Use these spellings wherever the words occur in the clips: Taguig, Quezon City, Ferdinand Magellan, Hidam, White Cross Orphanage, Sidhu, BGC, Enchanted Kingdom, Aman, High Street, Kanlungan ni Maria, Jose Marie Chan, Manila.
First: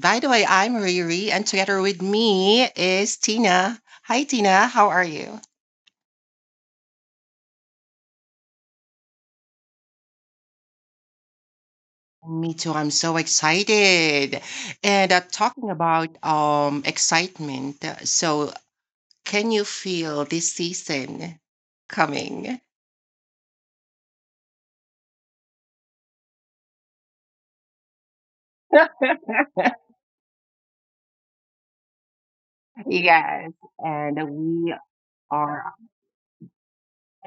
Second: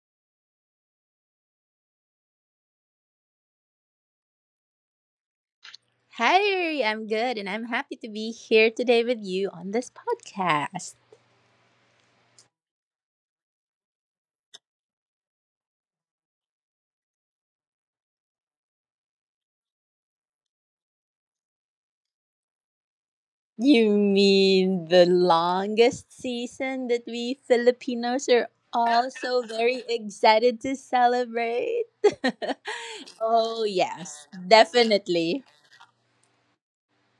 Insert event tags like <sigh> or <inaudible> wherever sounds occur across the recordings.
By the way, I'm Riri and together with me is Tina. Hi, Tina. How are you? Hi, I'm good and I'm happy to be here today with you on this podcast. Me too. I'm so excited. And talking about excitement, so can you feel this season coming? You mean the longest season that we Filipinos are <laughs> also very excited to celebrate? <laughs> Yes, oh, and yes, definitely. are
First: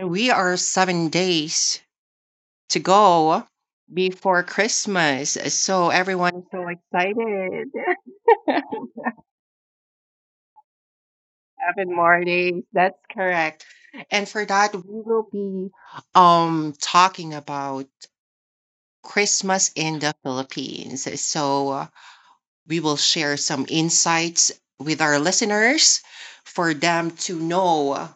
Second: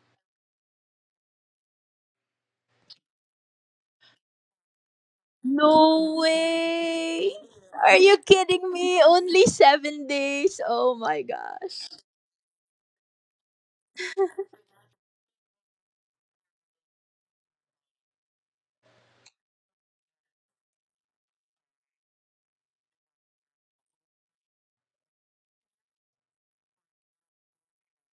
we are 7 days to go before Christmas. So No everyone is so way! excited. Are you <laughs> kidding 7 me? Only 7 days. Oh my gosh. more days. That's correct. And for that, we will be talking about Christmas in the Philippines. So we will share some insights with our listeners for them to know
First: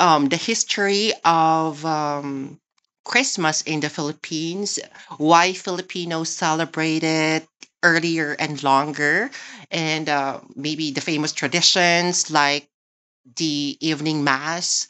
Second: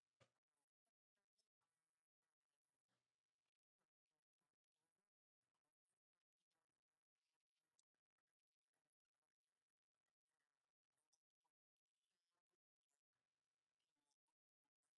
the history of Christmas in the Philippines, why Filipinos celebrate it earlier and longer, and maybe the famous traditions like the evening mass,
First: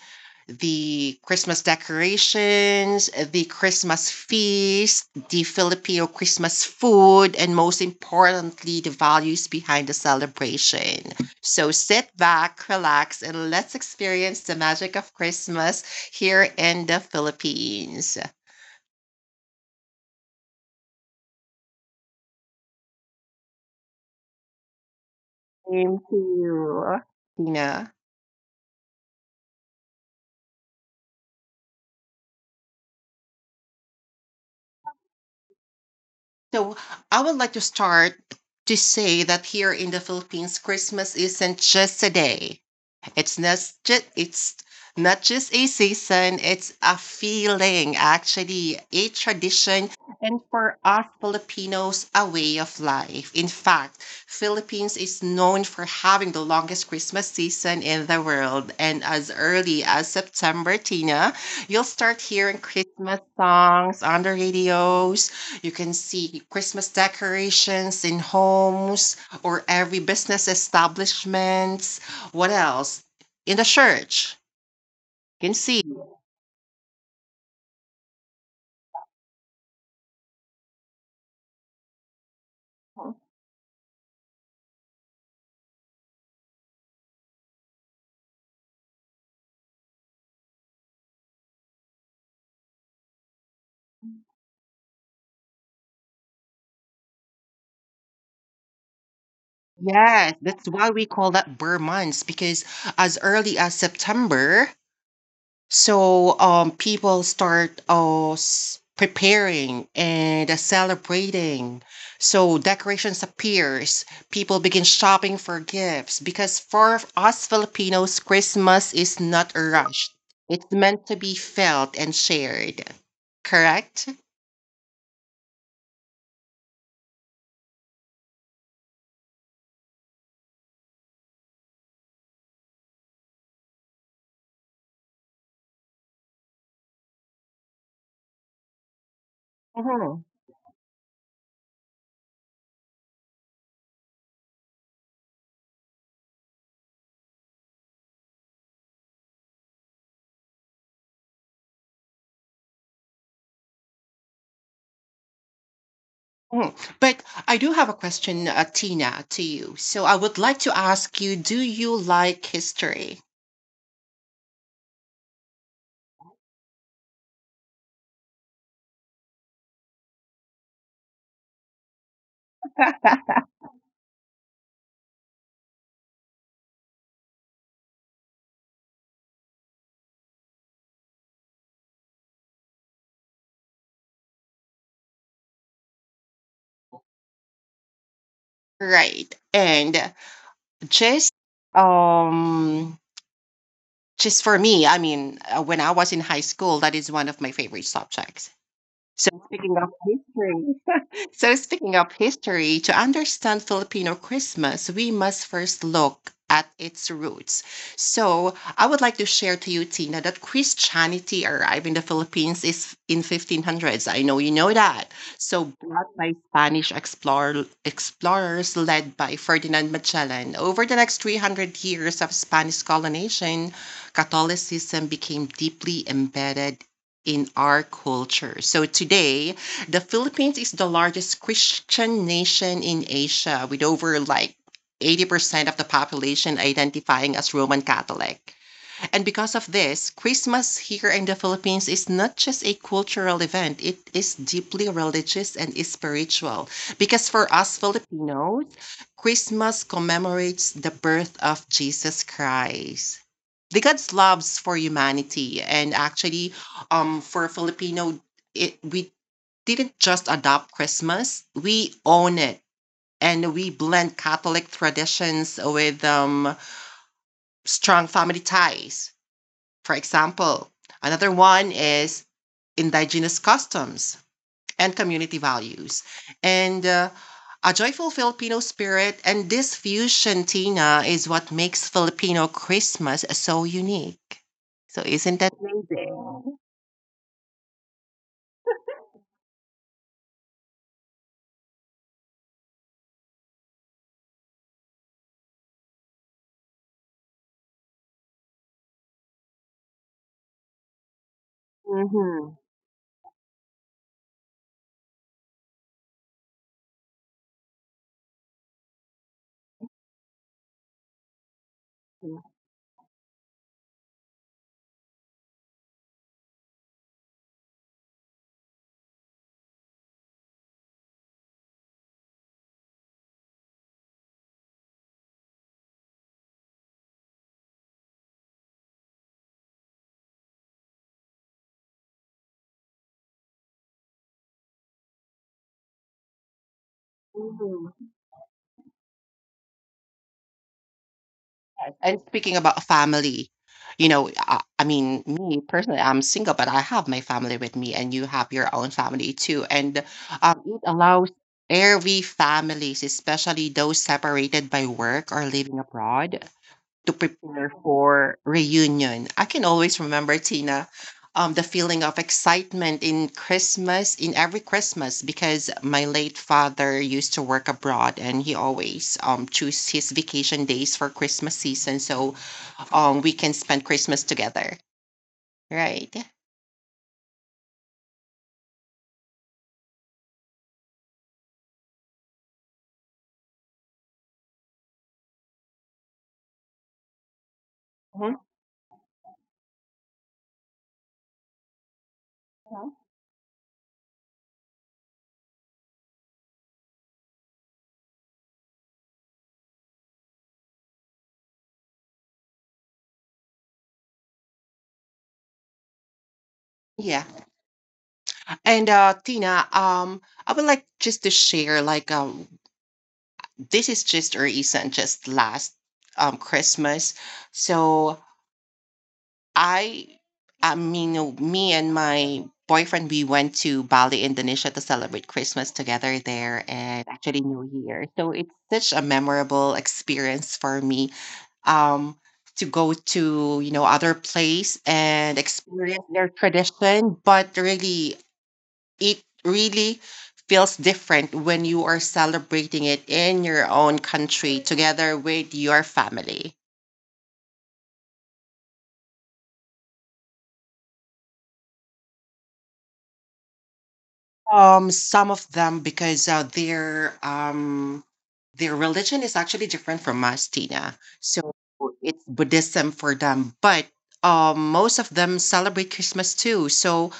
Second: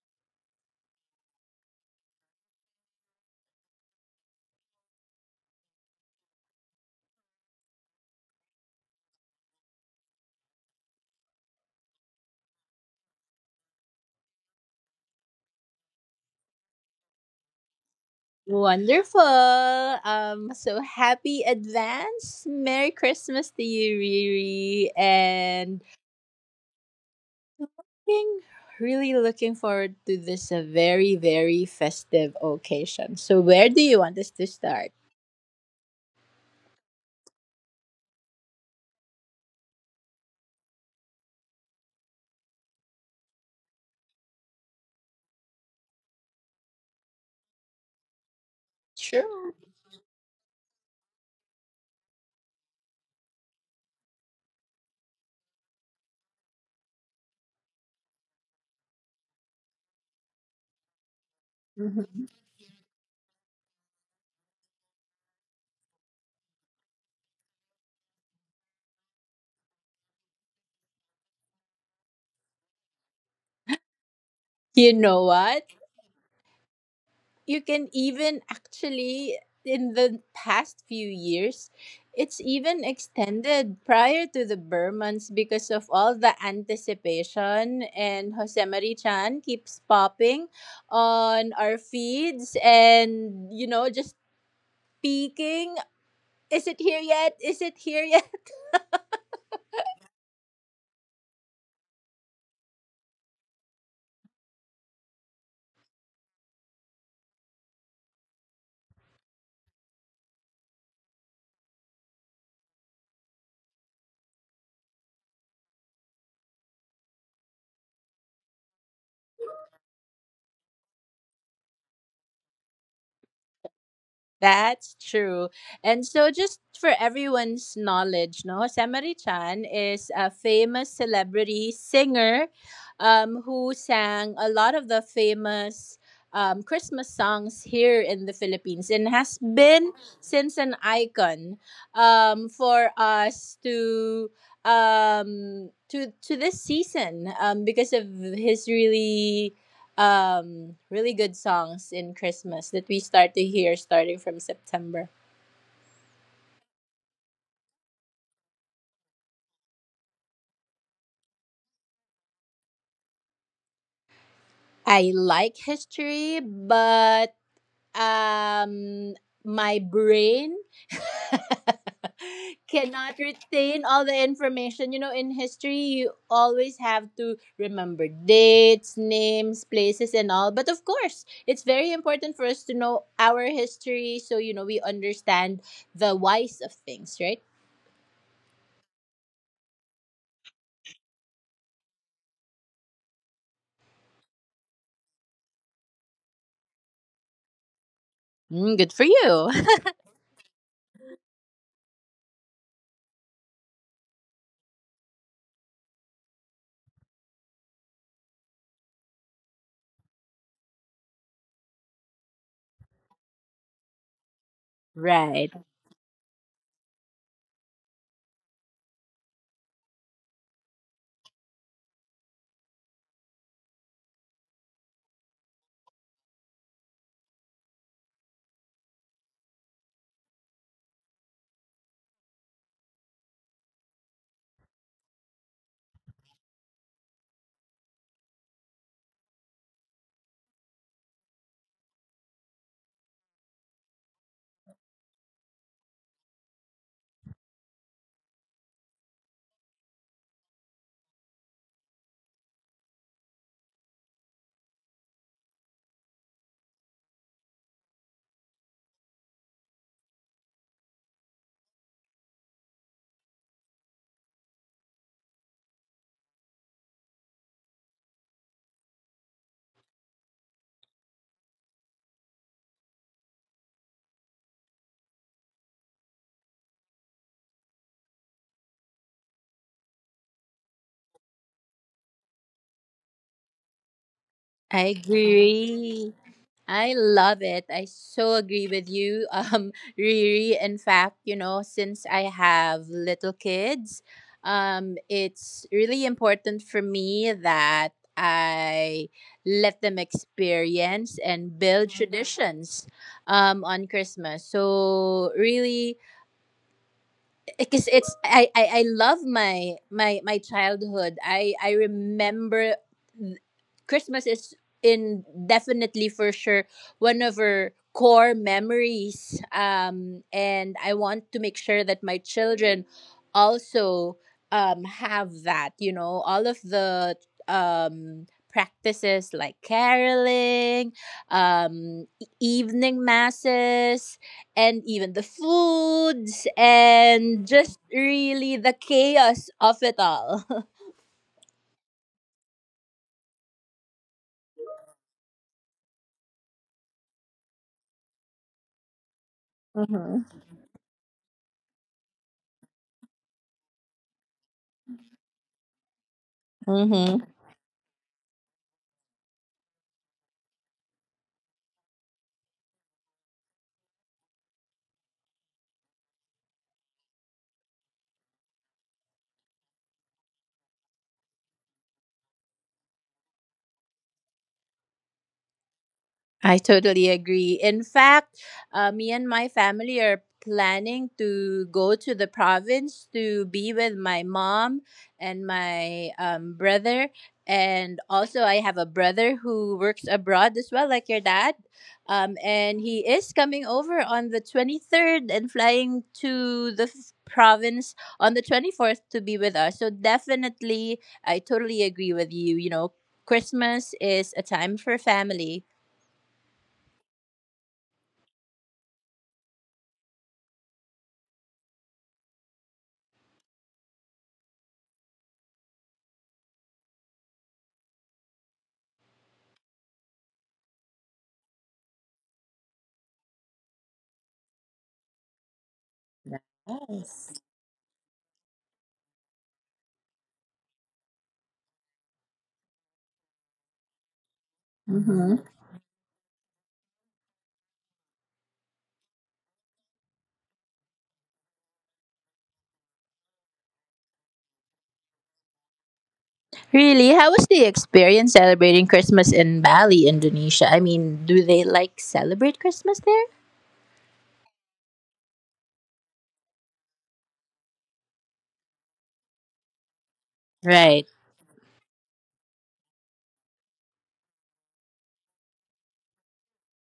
the Christmas decorations, the Christmas feast, the Filipino Christmas food, and most importantly, the values behind the celebration. So sit back, relax, and let's experience the magic of Christmas here in the Philippines. Wonderful. So happy advance. Merry Christmas to you, Riri. And Thank you. Tina. being really looking forward to this a very, very festive occasion. So where do you want us to start? So I would like to start to say that here in the Philippines, Christmas isn't just a day. It's not it's not just a season, it's a feeling, actually, a Sure. tradition, and for us Filipinos, a way of life. In fact, Philippines is known for having the longest Christmas season in the world. And as early as September, Tina, you'll start Mhm. hearing Christmas songs on the radios. You can see Christmas decorations in homes or every business establishments. What else? In the church. You know You can what? see. You can even actually in the past few years it's even extended prior to the Burmans because of all the anticipation, and Jose Marie Chan keeps popping on our feeds, and just peeking, is it here yet, is it here yet? Yes, that's why we call that Burr months because as early as September, so people start preparing and celebrating. So decorations appears, people begin shopping for gifts because for us Filipinos, Christmas is not rushed. It's meant to be felt and shared. Correct? That's true. And so, just for everyone's knowledge, no, Samari Chan is a famous celebrity singer who sang a lot of the famous Christmas songs here in the Philippines and has been since an icon for us to to this season because of his really really good songs in Christmas that we start to hear starting from September. Mhm. But I do have a question, Tina, to you. So I would like to ask you, do you like history? I like history, but um my brain <laughs> cannot retain all the information. You know, in history, you always have to remember dates, names, places, and all. But of course, it's very important for us to know our history so, you know, we understand the whys of things, right? Right. And just um just for me, I mean, when I was in high school, that is one of my favorite subjects. Mm, good So for speaking you. of history, to understand Filipino Christmas, we must first look at its roots. So, I would like to share to you, Tina, that Christianity arrived in the Philippines is in 1500s. I know you know that. <laughs> So, Right. brought by Spanish explorers led by Ferdinand Magellan. Over the next 300 years of Spanish colonization, Catholicism became deeply embedded in our culture. So today, the Philippines is the largest Christian nation in Asia with over like 80% of the population identifying as Roman Catholic. And because of this, Christmas here in the Philippines is not just a cultural event, it is deeply religious and spiritual. Because for us Filipinos, Christmas commemorates the birth of Jesus Christ. The God's loves for humanity and actually um for Filipino we didn't just adopt Christmas, we own it. And we blend Catholic traditions with strong family ties. For example, another one is indigenous customs and community values. And a joyful Filipino spirit. And this fusion, Tina, is what makes Filipino Christmas so unique. So, I isn't agree. I love it. I so agree with you, <laughs> Riri. In fact, you know, since I have little kids, it's really important for me that I let them experience and build Mhm. traditions on Christmas. So, really, because it's I love my childhood. I remember th- Christmas is in definitely for sure one of our core memories. And I want to make sure that my children also have that. You know, all of the um practices like caroling, evening masses, and even the foods and that? just really the chaos of it all. <laughs> Yes. And speaking about family, you know, me personally, I'm single, but I have my family with me, and you have your own family too. And Mm-hmm. It allows every families, especially those separated by work or living abroad, to Mm-hmm. prepare for reunion. I can always remember Tina, the feeling of excitement in Christmas, in every Christmas, because my late father used to work abroad and he always choose his vacation days for Christmas season, so we can spend Christmas together, right? I totally agree. In fact, me and my family are planning to go to the province to be with my mom and my brother. And Mhm. also, I have a brother who works abroad as well, like your dad. And he is coming over on the 23rd and flying to the province on the 24th to be with us. So, definitely, I totally agree with you. You know, Christmas is a time for family. Yeah. And Tina, I would like just to share like this is just or isn't just last Christmas. So I, me and my boyfriend, we went to Bali, Indonesia to celebrate Christmas together there and actually New Year. So it's such a memorable experience for me, um, to go to, you know, other place and experience their tradition. But really, it really feels different when you are celebrating it in your own country together with your family. Really? How was the experience celebrating Christmas in Bali, Indonesia? I mean, do they like celebrate Christmas there? Some of them because their religion is actually different from us, Tina. Right. So it's Buddhism for them, but most of them celebrate Christmas too. So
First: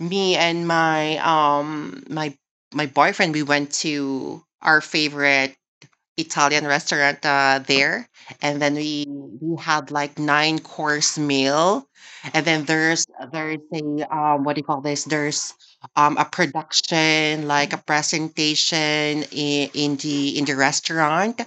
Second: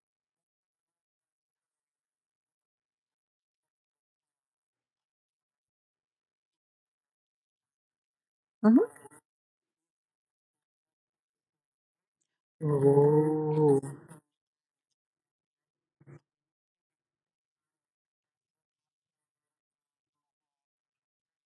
me and my boyfriend we went to our favorite Italian restaurant there, and then we Mm-hmm. we had like 9 course meal, and then there's Oh. a what do you call this? There's a production like a presentation in the restaurant.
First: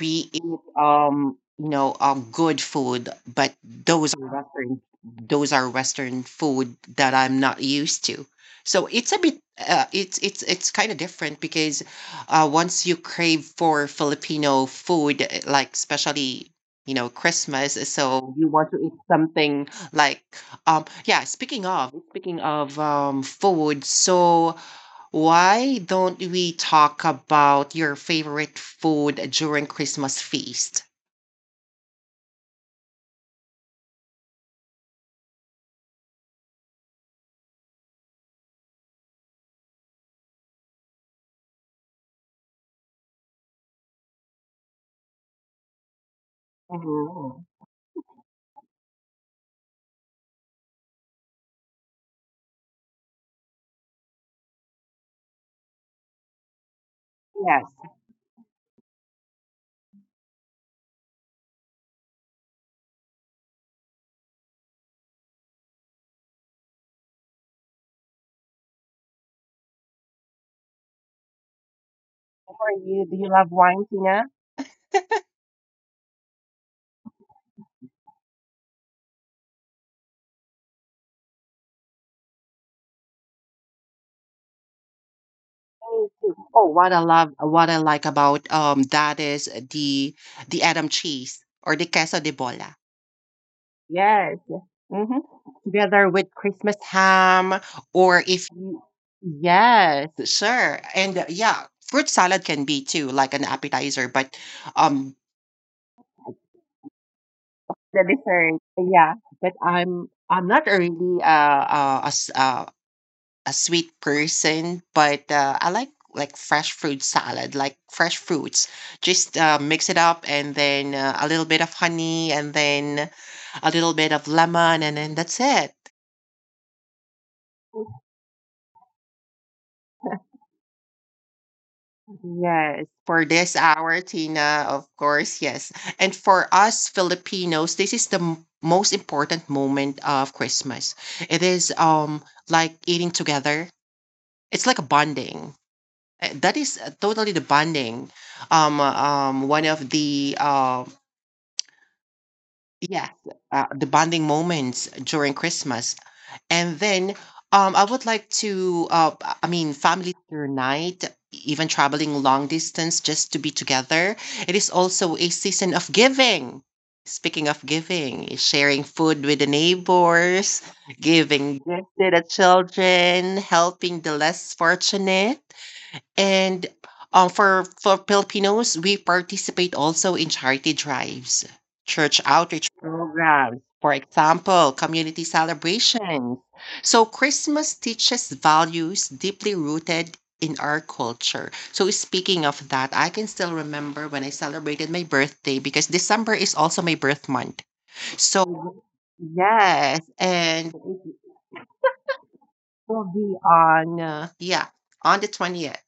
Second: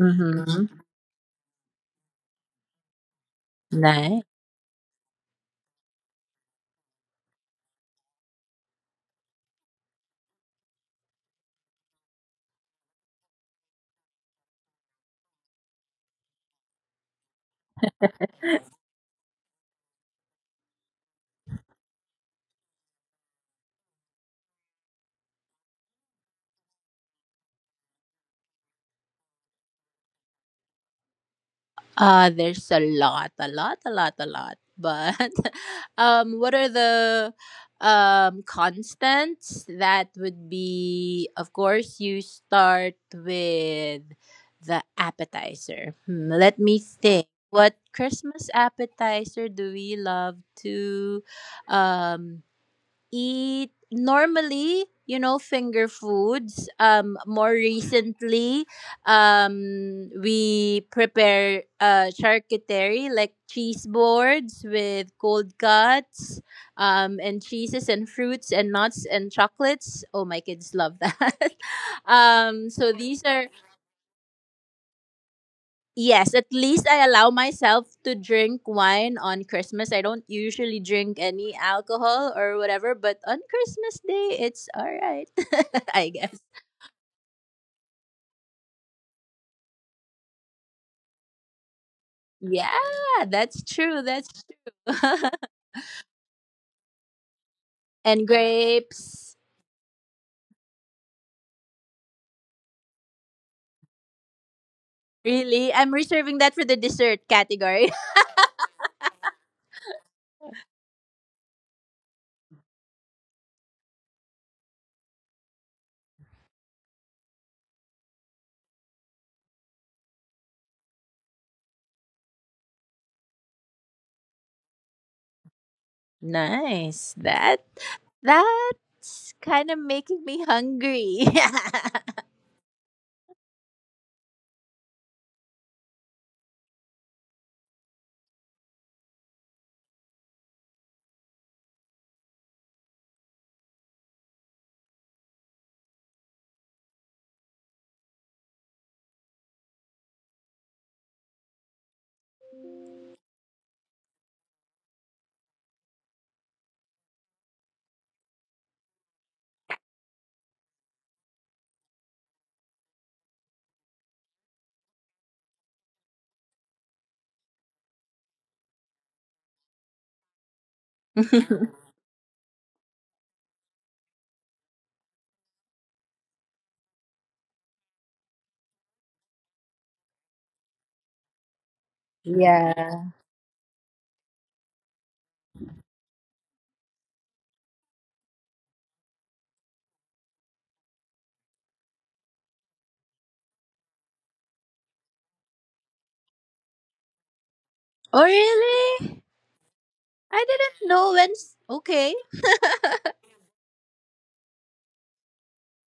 We eat you know good food, but Nice. Those are Western food that I'm not used to. So it's a bit it's kind of different because once you crave for Filipino food, eh, like especially you know Christmas, so you want to eat something like yeah. Speaking of food, so why don't we talk about your favorite food during Christmas feast? There's a lot, a lot, a lot, a lot. But <laughs> what are the constants? That would be, of course, you start with the appetizer. Hmm, let me think. Mhm. What Christmas appetizer do we love to um, eat, normally, you know, finger foods? More Yes. recently we prepare charcuterie like cheese boards with cold cuts and cheeses and fruits and nuts and chocolates. Oh, my kids love that. <laughs> How um are so you? Do these you are love wine, Tina? Yes, at least I allow myself to drink wine on Christmas. I don't usually drink any alcohol or whatever, but on Christmas Day, it's all right, <laughs> Me I too. guess. Oh, what I love, what I like about that is the Adam cheese or the queso de Yeah, bola. that's true. That's Yes. Mm-hmm. true. <laughs> Together with Christmas ham, or And if you, grapes. yes, sure, and yeah, fruit salad can be too, like an appetizer, but um Really? I'm reserving that for the dessert category. the dessert, yeah. But I'm not a really a sweet person, but I like fresh fruit salad, like fresh fruits. Just mix it up and then a little bit of honey and then a little bit of lemon and then that's it. <laughs> Nice. That's kind of making me hungry. <laughs> Yes, for this hour, Tina, of course, yes. And for us Filipinos, this is the most important moment of Christmas. It is like eating together. It's like a bonding. That is totally the bonding. One of the yeah, the bonding moments during Christmas, and then I would like to. I mean, family reunite, even traveling long distance just to be together. It is also a season of giving. Speaking of giving, sharing food with the neighbors, giving <laughs> gifts to the children, helping the less fortunate. And, for Filipinos, we participate also in charity drives, church outreach Yeah. programs, for example, community celebrations. So Christmas teaches values deeply rooted in our culture. So speaking of that, I can still remember when I celebrated my birthday because December is also my birth month. Oh, So really? yes, I and didn't know when. Okay. will be on on the 20th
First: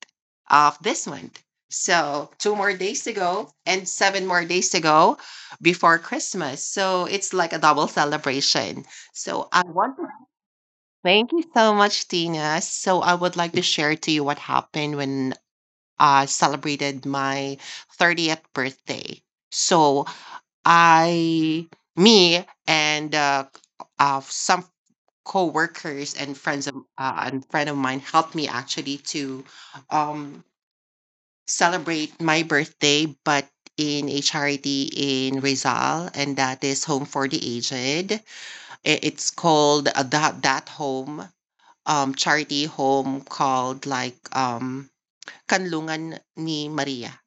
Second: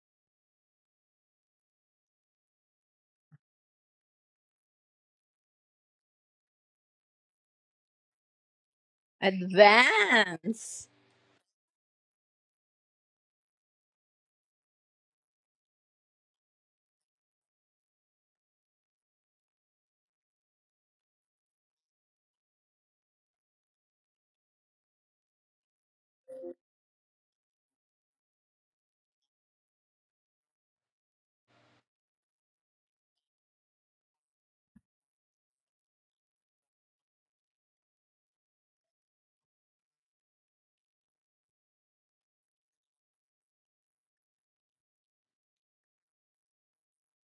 of this month, so 2 more days to go and 7 more days to go before Christmas, so it's like a double celebration. So I want to Advance. thank you so much, Tina. So I would like to share to you what happened when I celebrated my 30th birthday. So I Me and some co-workers and friend of mine helped me actually to um, celebrate my birthday, but in a charity in Rizal, and that is Home for the Aged. It's called that home charity home called like Kanlungan ni Maria.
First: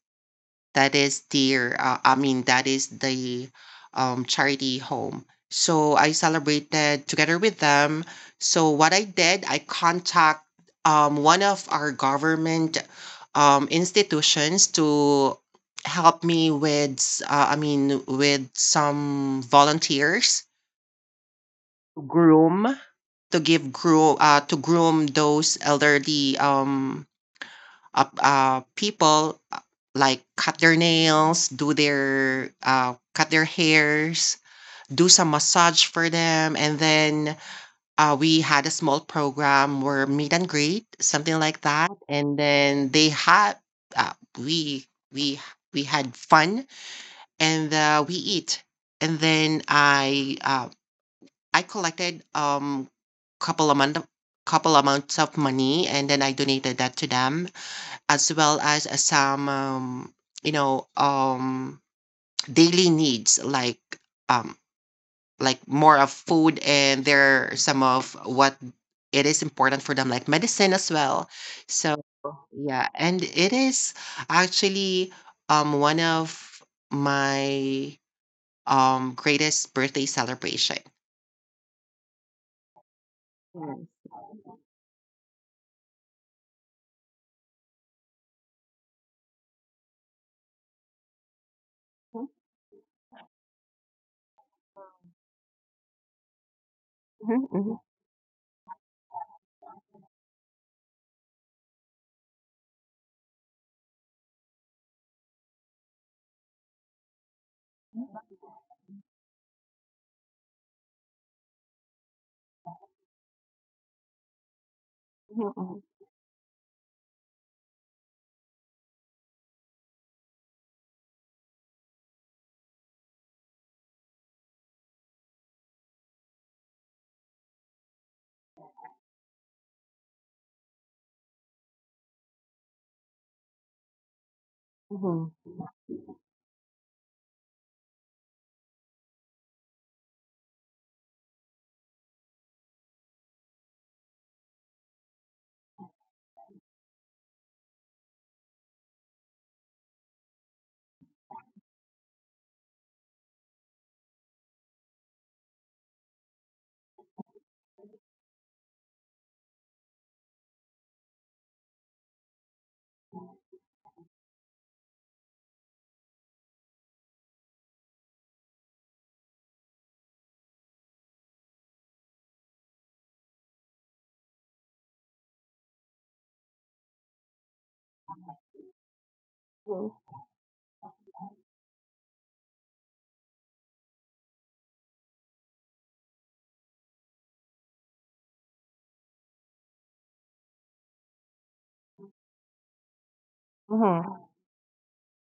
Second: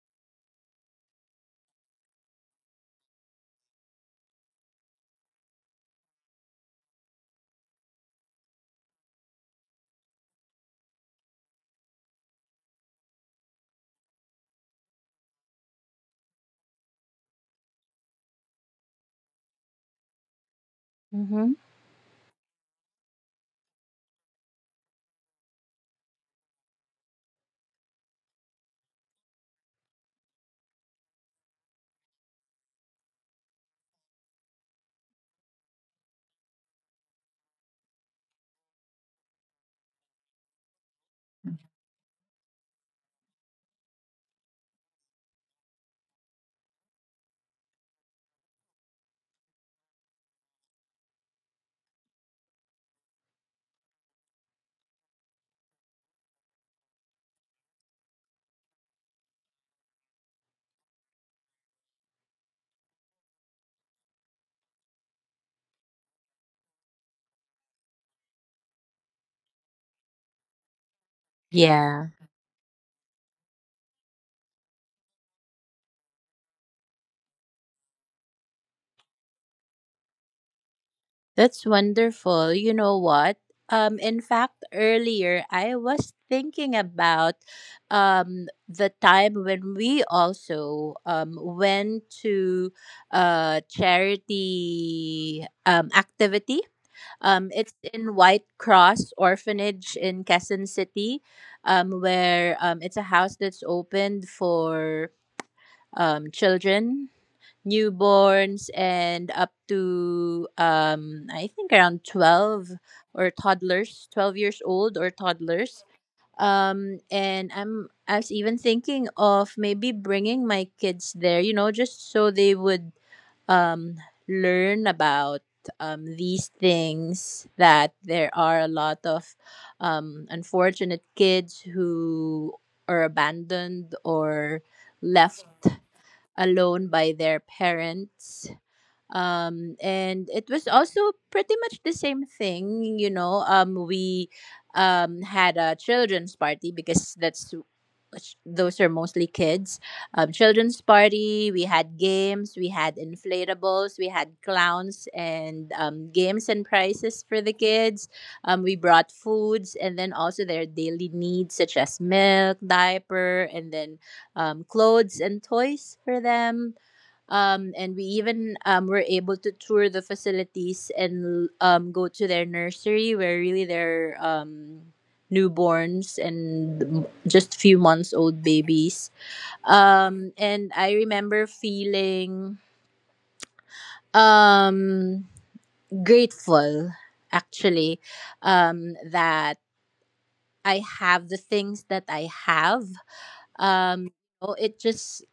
That is their, that is the charity home. So I celebrated together with them. So what I did, I contact one of our government institutions to help me with, with some volunteers Mm-hmm. groom to give groom to groom those elderly people, like cut their nails, do their cut their hairs, do some massage for them, and then we had a small program where meet and greet, something like that, and then they had uh, we we we had fun and we eat, and then I collected couple amount of couple amounts of money and then I donated that to them as well as some you know daily needs um, like more of food and there are some of what it is important for them like medicine as well so Yeah, yeah and it is actually one of my greatest birthday celebration. that's wonderful. You know what? Yes. In fact, earlier I was thinking about the time when we also went Mhm, to a charity activity. It's mhm, in White Cross Orphanage in Quezon City, where it's a house that's opened for children, newborns and up to I think around 12 or toddlers, 12 years old or toddlers. And I was even thinking of maybe bringing my kids there, you know, just so they would um learn about these things, that there are a lot of unfortunate kids who are abandoned or mhm, left alone by their parents. And it was also pretty much the same thing, you know. We had a children's party because that's those are mostly kids. Children's party. We had games. We had inflatables. We had clowns and games and prizes for the kids. We brought foods and then also their daily needs such as milk, diaper, and then clothes and toys for them. And we even were able to tour the facilities and go to their nursery where really their newborns and just few months old babies. mhm, And I remember feeling um, grateful actually that I have the things that I have. Um, mhm, oh, it just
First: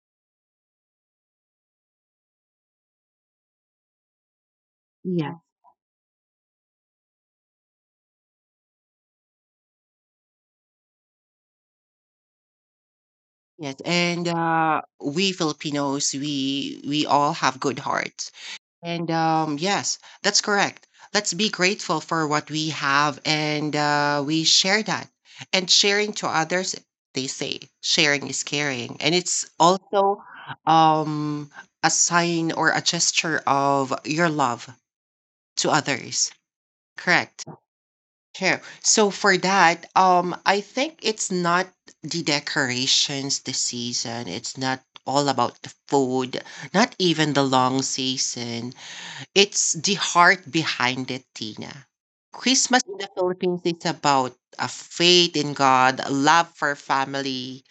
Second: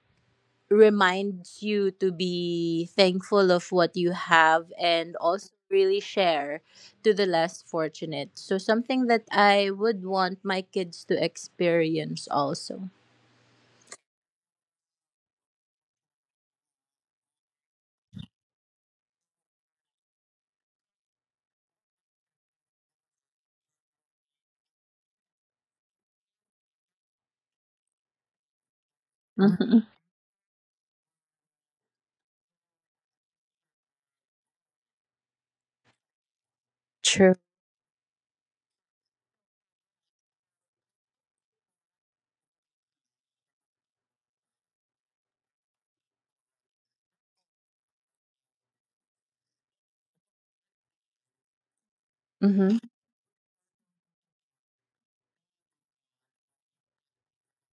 reminds you to be thankful of what you have and mhm. also really share to the less fortunate. So something that I would want my kids to experience also. Yes, and we Filipinos, we all have good hearts. And yes, that's correct. Let's be grateful for what we have, and we share that. And sharing to others, they say, sharing is caring, and it's Mhm. also um, a sign or a gesture of your love to others. True. Correct. True. So for that, I think it's not the decorations this season. It's not all about the food, not even the long season. It's the heart behind it, Tina. Hmm. Christmas in the Philippines is about a faith in God, a love for family,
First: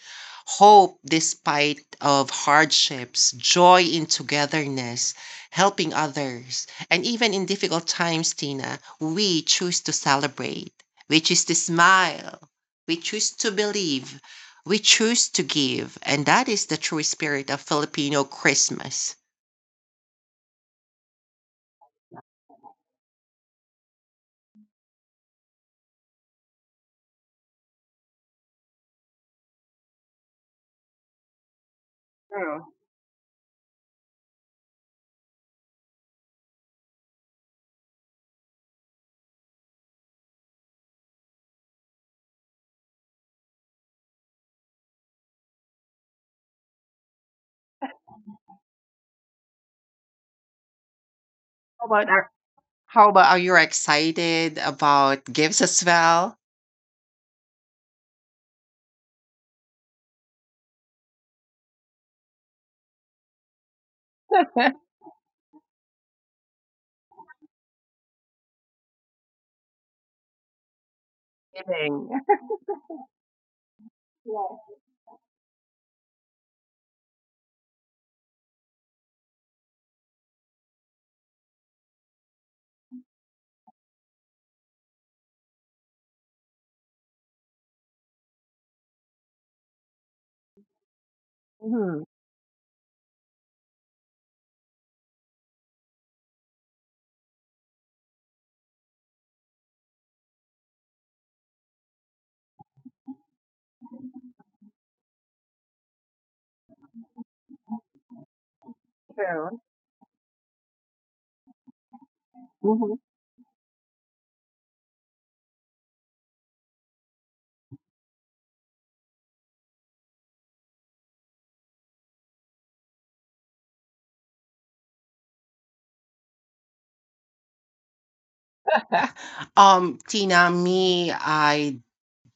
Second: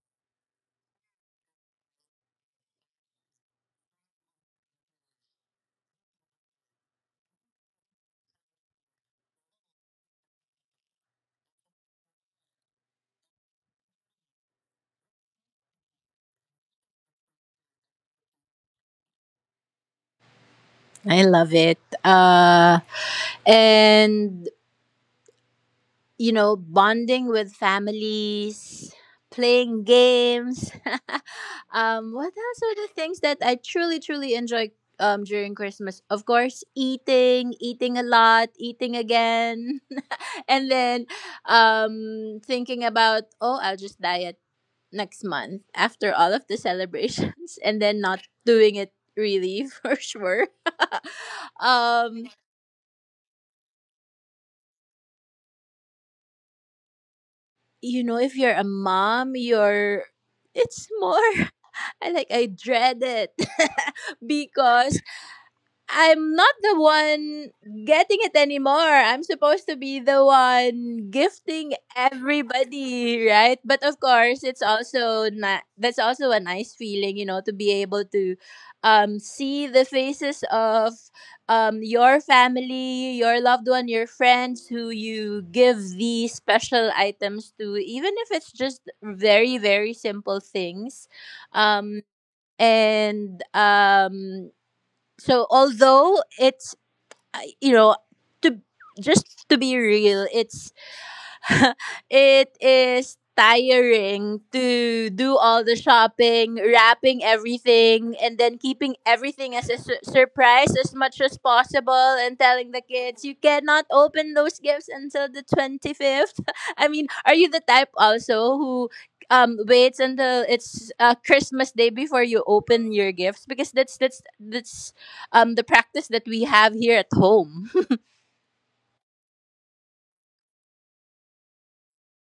hope despite of hardships, joy in togetherness, helping others, and even in difficult times, Tina, we choose to celebrate. We choose to smile. We choose to believe. We choose to give, and that is the true spirit of Filipino Christmas. I love it. And you know, bonding with families, playing games. <laughs> What else are True. the things that I truly, truly enjoy during Christmas? Of course, eating, eating a lot, eating again, <laughs> and then thinking about, oh, I'll just diet next month after all of the celebrations, <laughs> and then not doing it really <laughs> for sure. <laughs> How about um, our How about are you excited about gifts as well? you know, if you're a mom, you're it's more, I like, I dread it <laughs> because I'm not the one getting it anymore. I'm supposed to be the one gifting Giving. everybody, right? But of course, it's also not that's also a nice feeling, you know, to be able to see the faces of your family, your loved one, your friends who you give these special items to, even if it's just very, very simple things, um Mhm, and so although it's you know, to just to be real, it's <laughs> it is tiring to do all the shopping, wrapping everything, and then keeping everything true. as a surprise as much as possible, and telling the Mhm. kids, you cannot open those gifts until the 25th. <laughs> I mean, are you the type also who waits until it's Christmas Day before you open your gifts? Because that's the practice that we have here at home. <laughs> <laughs> Tina, me, I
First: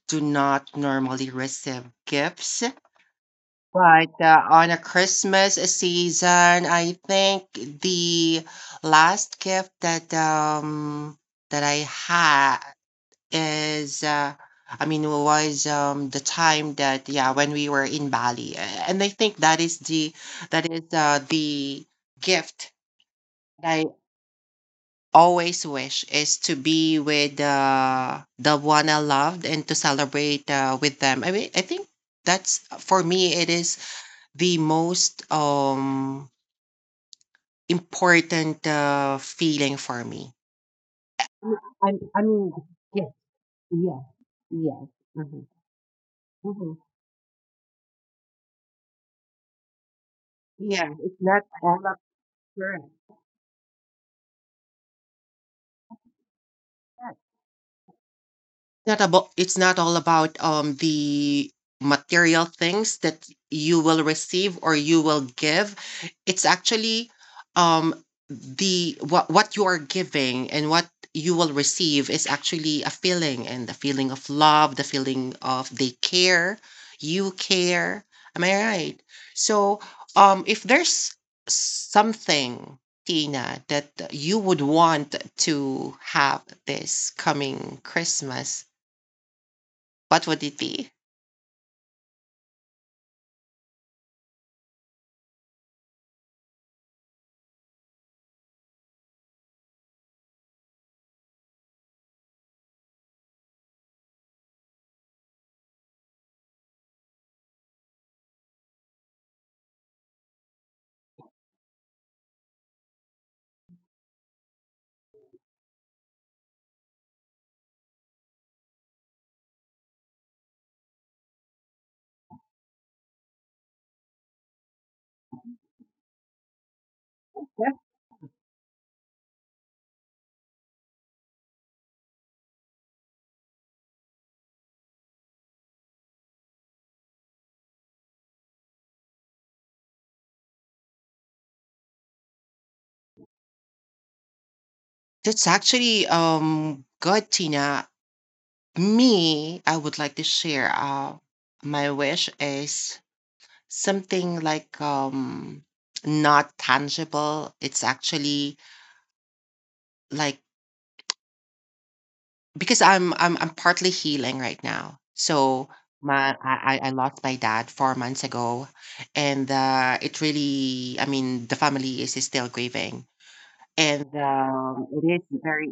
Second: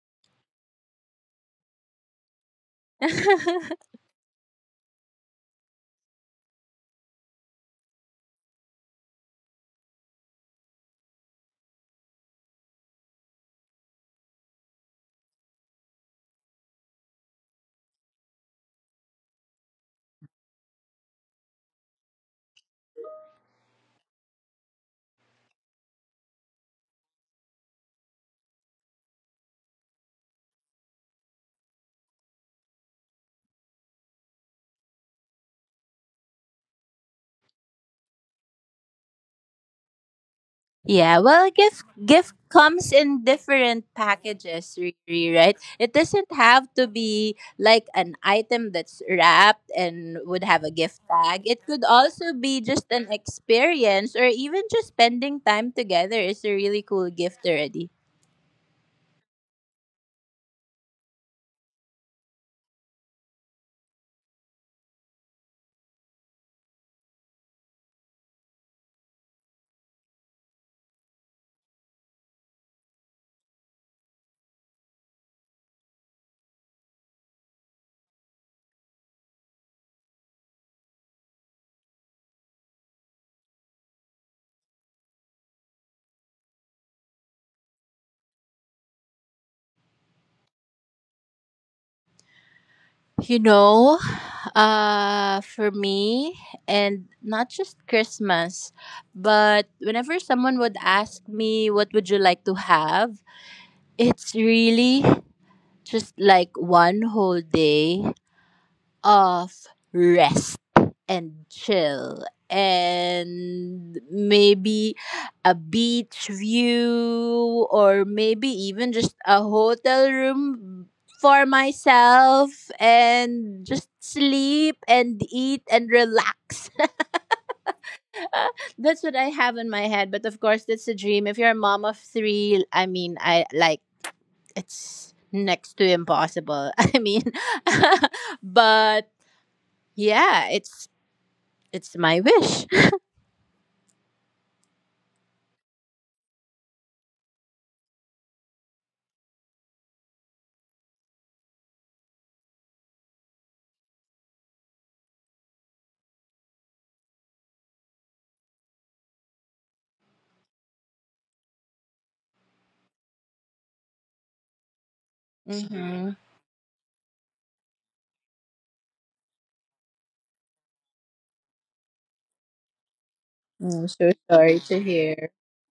do not normally receive gifts, <laughs> but on a Christmas season, I think the last gift that I had is, I mean, was the time that yeah when we were in Bali, and I think that is the gift that I always wish is to be with the one I loved and to celebrate with them. I mean, I think that's for me it is the most important feeling for me. Yeah, well, gift I gift mean, comes yes, in different yes, packages, yes. Riri, Mm-hmm. right? It doesn't have Mm-hmm. to be like an item that's wrapped and would have a Yeah, gift it's not tag. It all. could also be Correct. just an experience, or even just spending time together is a really cool gift already. Not about it's not all about the material things that you will receive or you will give. It's actually um the what you are giving and what you will receive is actually a feeling and the feeling of love, the feeling of they care, you care. Am I right? So if there's something, Tina, that you would want to have this coming Christmas, what would it be? You know, for me, and not just Christmas, but whenever someone would ask me, what would you like to have? It's really just like one whole day of rest and chill, and maybe a beach view, or maybe even just a hotel room for myself, and just sleep and eat and relax. <laughs> Yeah. That's what I have in my head. But of course, that's a dream. If you're a mom of three, I mean, I like it's next to impossible. <laughs> I mean, <laughs> but yeah, it's my wish. That's actually good, Tina. Me, I would like to share my wish is something like not tangible. It's actually like because I'm partly healing right now. So Hmm. my I lost my dad 4 months ago, and it really, I mean, the family is still grieving, I'm and so sorry to it is hear. very,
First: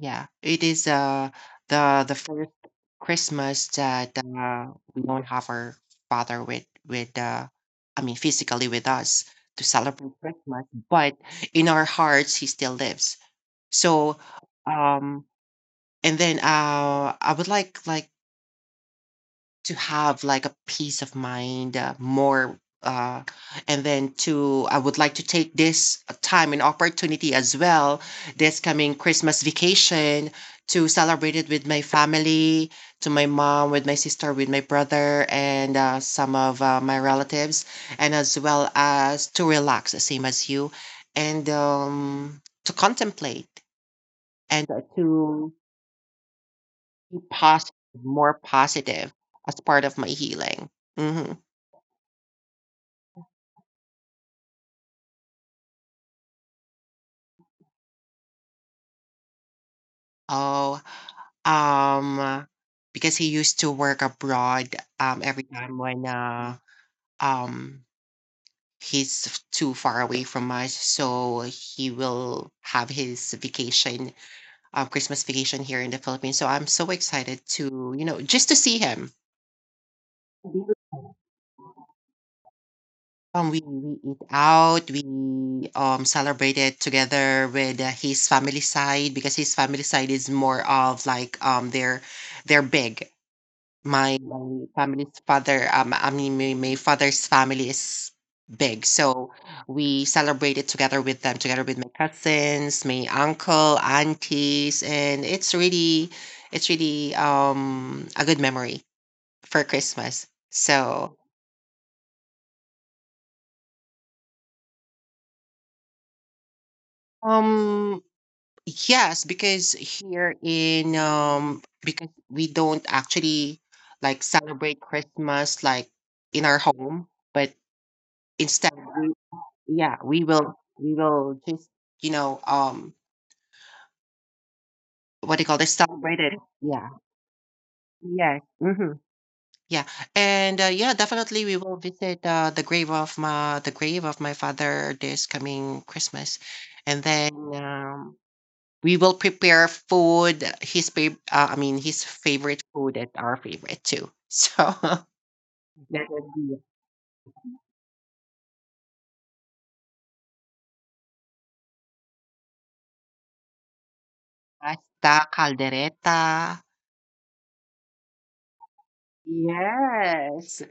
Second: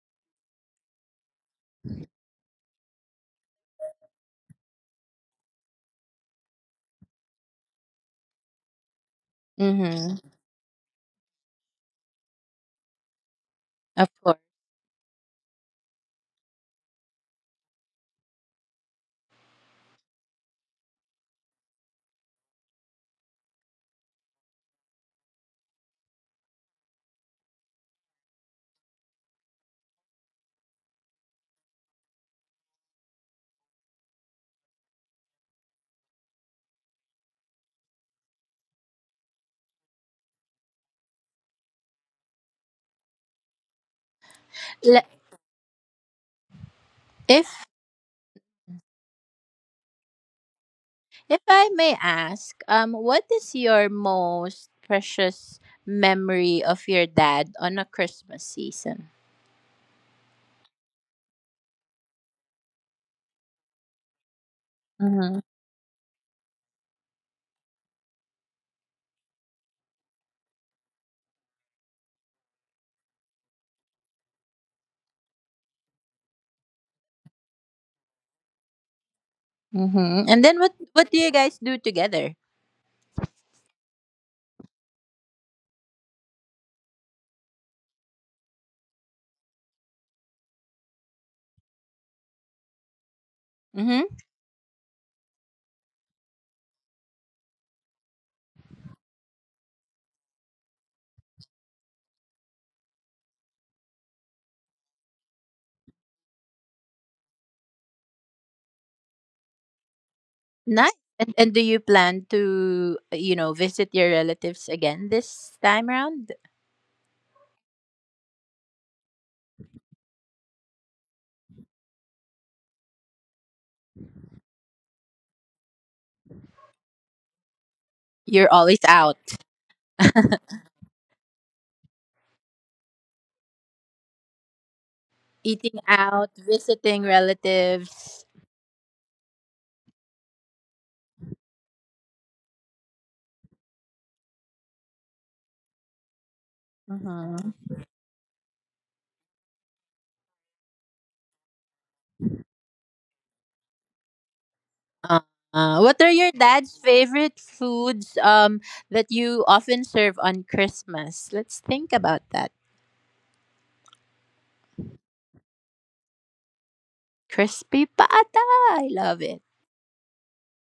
yeah, it is the first christmas that we don't have our father with, I mean, physically with us to celebrate Mm-hmm. christmas. But in our hearts he still lives. Of So course. um and then I would like to have like a peace of mind, more, and then to I would like to take this time and opportunity as well, this coming Christmas vacation, to celebrate it with my family, to my mom, with my sister, with my brother, and some of my relatives, and as well as to relax, the same as you, and to contemplate and Le- to be if positive, more positive as part of my healing. Hmm. if I may ask, what is your most precious memory of your dad on a Christmas season? Oh, um, because he used to work abroad, Mm-hmm. every time when, um, he's too far away from us, so he will have his vacation, Christmas vacation here in the Philippines. So I'm so excited to, you know, just to see him. Mm-hmm. And then We- what do you guys do together? we eat out, we celebrated together with his family side because his family side is more of like they're big. My family's father, I mean, my father's family is big, so we celebrated together with them, together with my cousins, my uncle, aunties, and it's really a good memory for Christmas. Nice. So, And do you plan to, you know, visit your relatives again this time around? um, yes, because here in because we don't actually like celebrate Christmas like in our home, but You're instead always we. out, Yeah, we will just, you know, what do you call this, eating celebrate out, it. Yeah. visiting relatives. Yes. Hmm. Yeah. And yeah, definitely we will visit the grave of my father this coming christmas. And then Mm-hmm. We will prepare food, his I mean, his favorite food and our favorite too. <laughs> So Uh, what that are would your be dad's favorite foods that you often serve on Christmas? Let's think about that. pasta caldereta. Crispy pata. I love it. Yes.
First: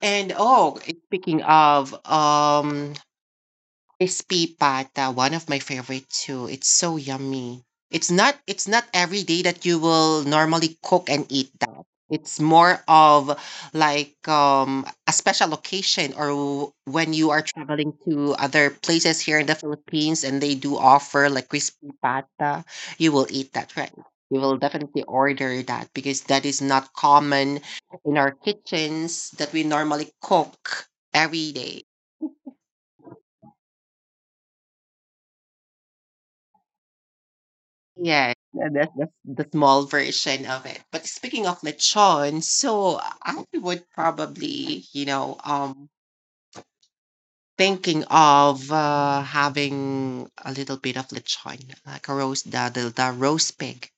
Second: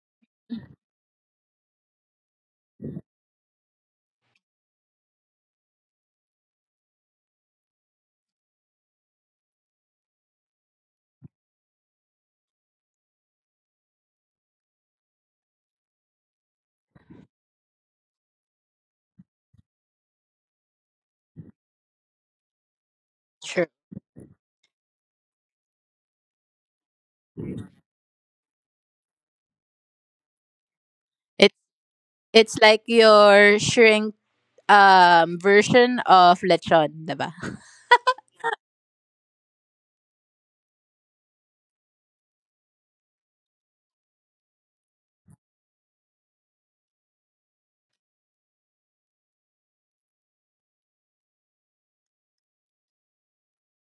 And oh, eh, speaking of Crispy pata, one of my favorite too. It's so yummy. It's not every day that you will normally cook and eat that. It's more of like a special occasion or when you are traveling to other places here in the Philippines and they do offer like crispy pata, you will eat Sure. that, right? You will definitely order that because that is not common in our kitchens that we normally cook It every day. it's like your shrink version of lechon, 'di ba? <laughs> Yeah, that's the small version of it. But speaking of lechon, so I would probably, you know, thinking of having a little bit of lechon, like a roast, the roast pig.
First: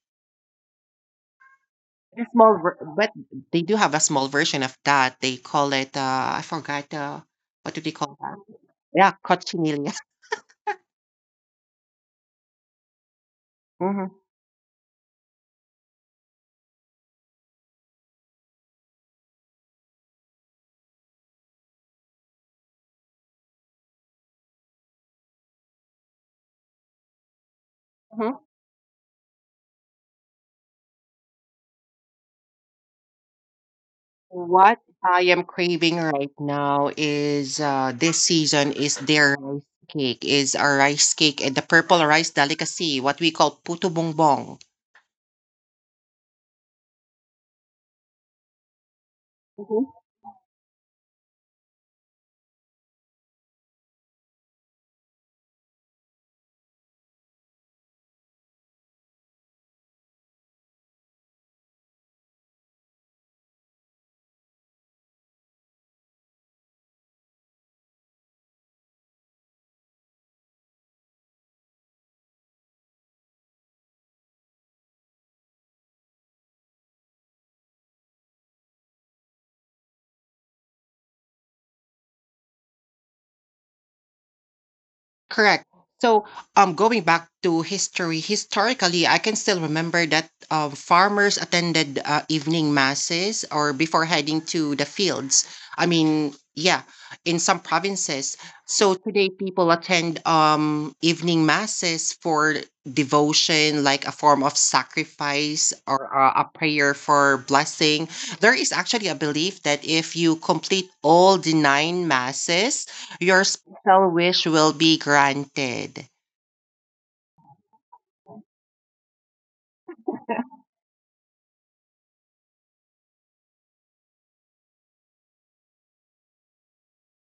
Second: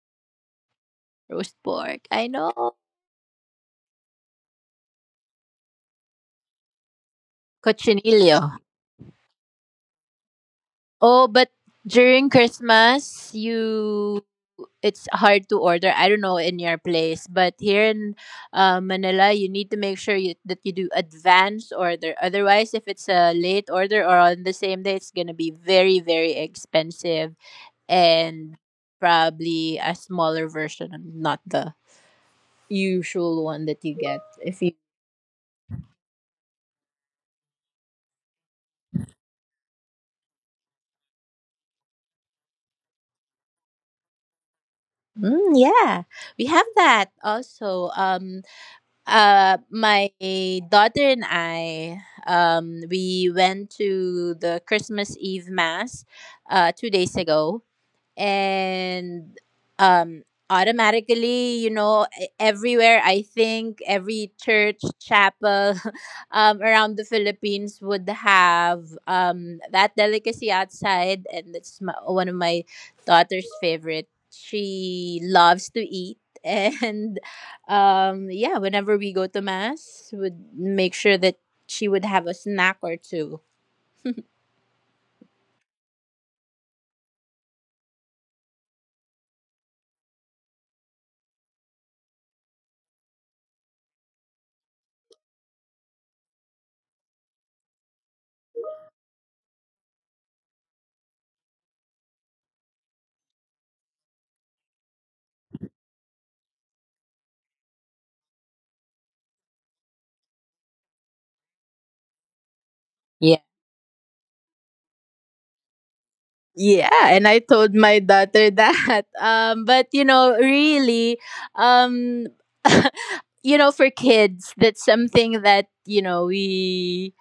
Roast pork. The I small, know. But they do have a small version of that. They call it, I forgot, what do they call that? Cochinillo. Yeah, cochinilla. Oh, but during Christmas, <laughs> you it's hard to order. I don't know in your place, but here in Manila, you need to make sure that you do advance order. Otherwise, if it's a late order or on the same day, it's gonna be very, very expensive Hmm. and probably a smaller version, not the usual one that you get if you. What I am craving right now is this season is their rice cake, is a rice cake and the purple rice delicacy, what we call puto bongbong. Mm, yeah, we have that also. My daughter and I, we went to the Christmas Eve mass, 2 days ago, and um automatically, you know, everywhere, I think every church, chapel <laughs> around the Philippines would have that delicacy outside, and that's my, one of my daughter's favorite. She loves to eat <laughs> and yeah, whenever we go to mass, would make sure that she would have a snack or two. <laughs> Correct. So, going back to history, historically, I can still remember that farmers attended evening masses or before heading to the fields. I mean, yeah, in some provinces. So today, people attend evening masses for devotion, like a form of sacrifice or a prayer for blessing. There is actually a belief that if you complete all the nine masses, Yeah. your shall wish will be granted. Yeah, and I told my daughter that. <laughs> But you know, really, um, <laughs> you know, for kids, that's something that you know we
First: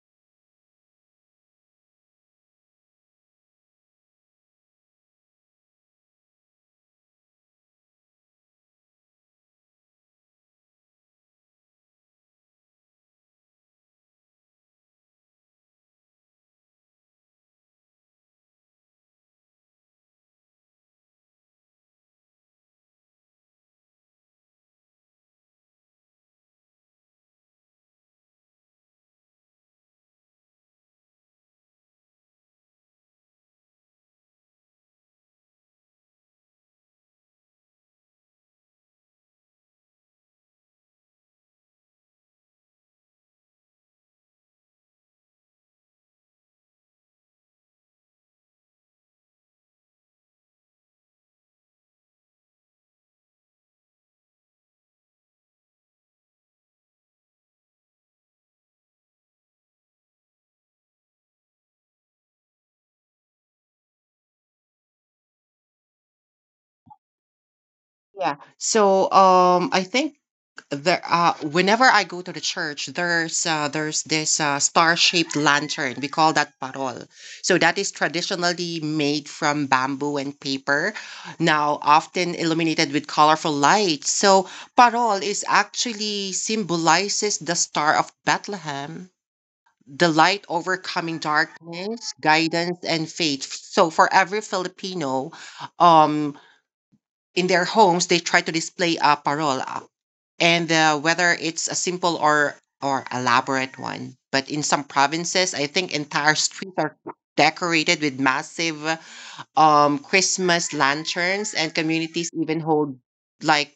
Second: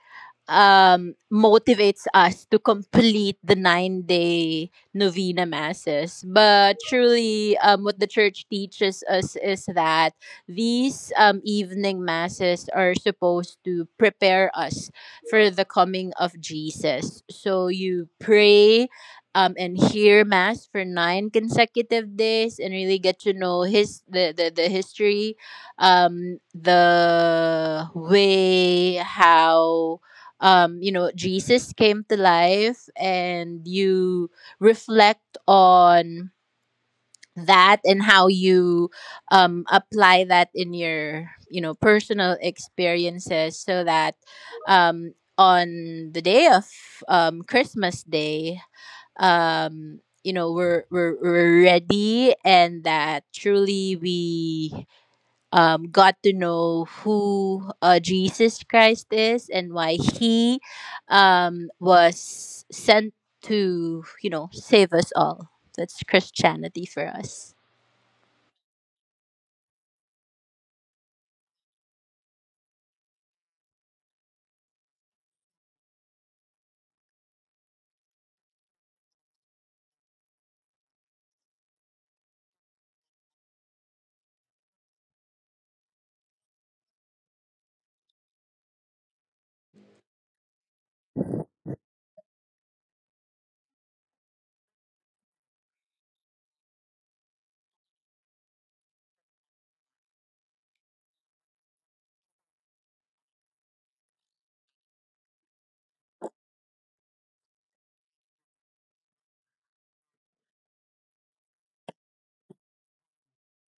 motivates us to complete the 9 day novena masses. But truly, what the church teaches us is that these evening masses are supposed to prepare us for the coming of Jesus. So you pray. And hear mass for 9 consecutive days and really get to know the history the way how Jesus came to life, and you reflect on that and how you apply that in your, personal experiences so that, um, on the day of Christmas Day, we're ready, and that truly we got to know who Jesus Christ is and why he was sent to, save us all. That's Christianity for us. Yeah. So I think there whenever I go to the church there's this star-shaped lantern. We call that parol. So that is traditionally made from bamboo and paper, now often illuminated with colorful lights. So parol is actually symbolizes the star of Bethlehem, the light overcoming darkness, guidance, and faith. So, for every Filipino, um, in their homes they try to display a parola, and whether it's a simple or elaborate one. But in some provinces I think entire streets are decorated with massive christmas lanterns, and communities even hold like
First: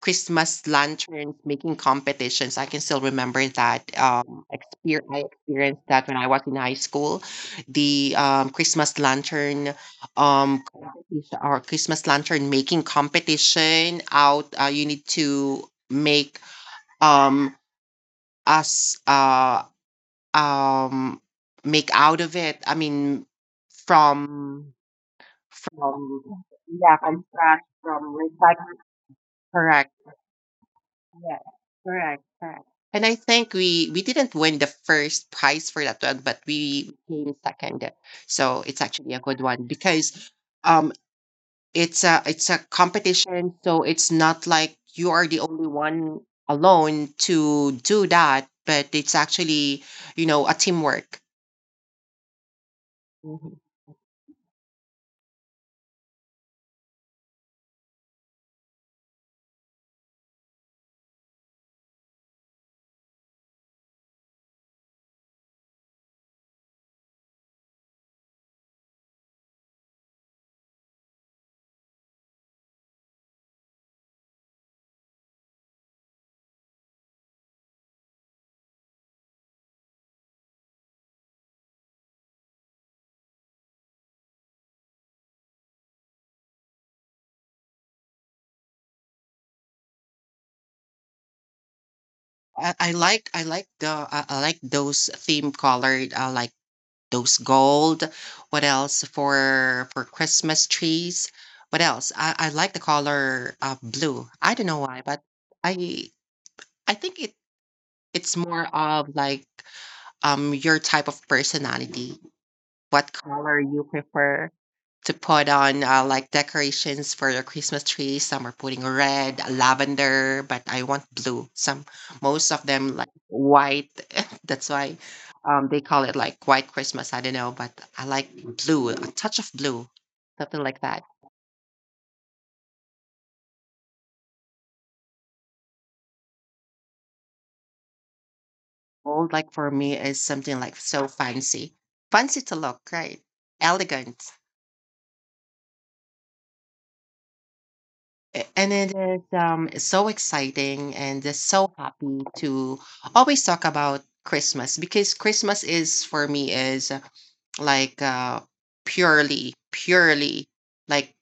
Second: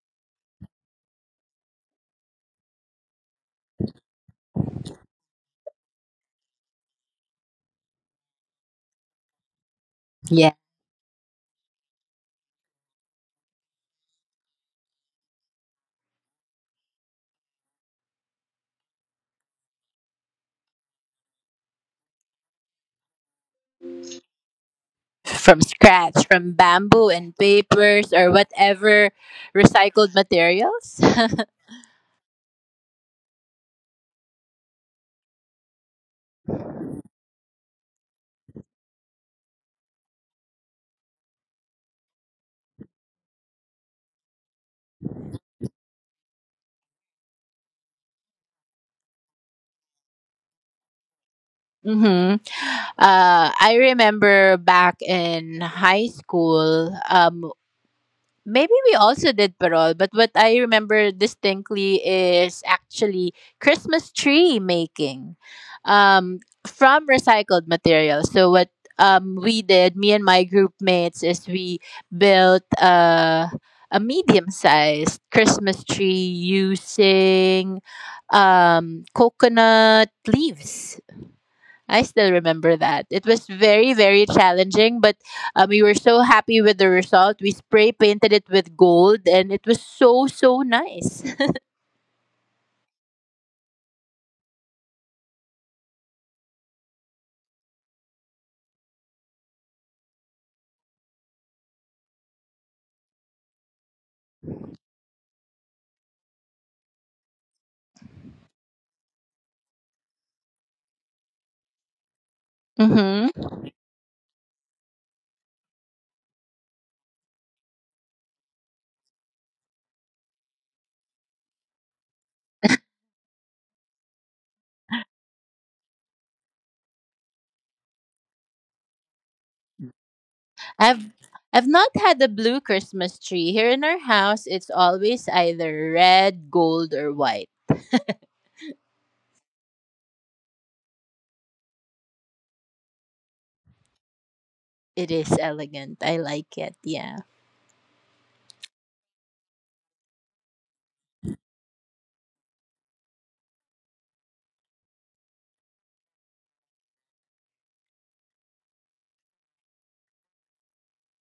Christmas lanterns making competitions. I can still remember that. I experienced that when I was in high school. The Christmas lantern Yeah. Competition or Christmas lantern making competition out. You need to make um, us um, make out of it. I mean, from From from scratch, from yeah, bamboo from and scratch, papers from or recycled. whatever Correct. recycled materials. Yeah. <laughs> Correct, correct. And I think we didn't win the first prize for that one, but we came second. So it's actually a good one because um it's a competition, so it's not like you are the only one alone to do that, but it's actually, you know, a teamwork. hmm Mhm. I remember back in high school. Maybe we also did parole, but what I remember distinctly is actually Christmas tree making, um, from recycled material. So what we did, me and my group mates, is we built a medium-sized Christmas tree using coconut leaves. I still remember that. It was very, very challenging, but we were so happy with the result. We spray painted it with gold, and it was so, so nice. <laughs> I like the I like those theme colored like those gold. What else for Christmas trees? What else? I like the color blue. I don't know why, but I I think it it's more of like your type of personality. What color Mm-hmm. you prefer to put on like decorations for your Christmas tree? Some are putting red, lavender, but I want blue. Some, most of them like white. <laughs> That's why they call it like white Christmas. I don't know, but I like blue, a touch of blue, something like that. I've I've not had a blue Christmas tree here in our house. It's always either red, gold, or white. Gold, like for me, is something like so fancy, fancy to look, right? Elegant. It is elegant. I like it. Yeah. And it is so exciting and just so happy to always talk about Christmas because Christmas is for me is like purely, purely like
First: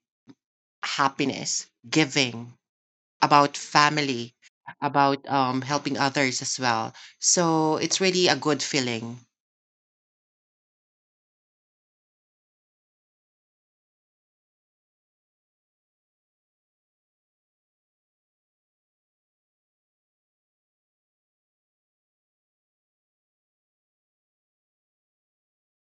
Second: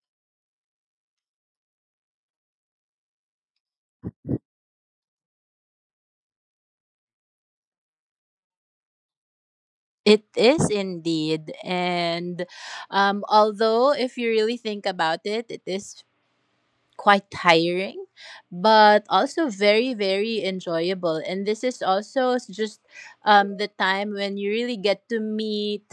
happiness, giving, about family, about helping others as well. So it's really a good feeling. It is indeed. And although, if you really think about it, it is quite tiring, but also very, very enjoyable. And this is also just the time when you really get to meet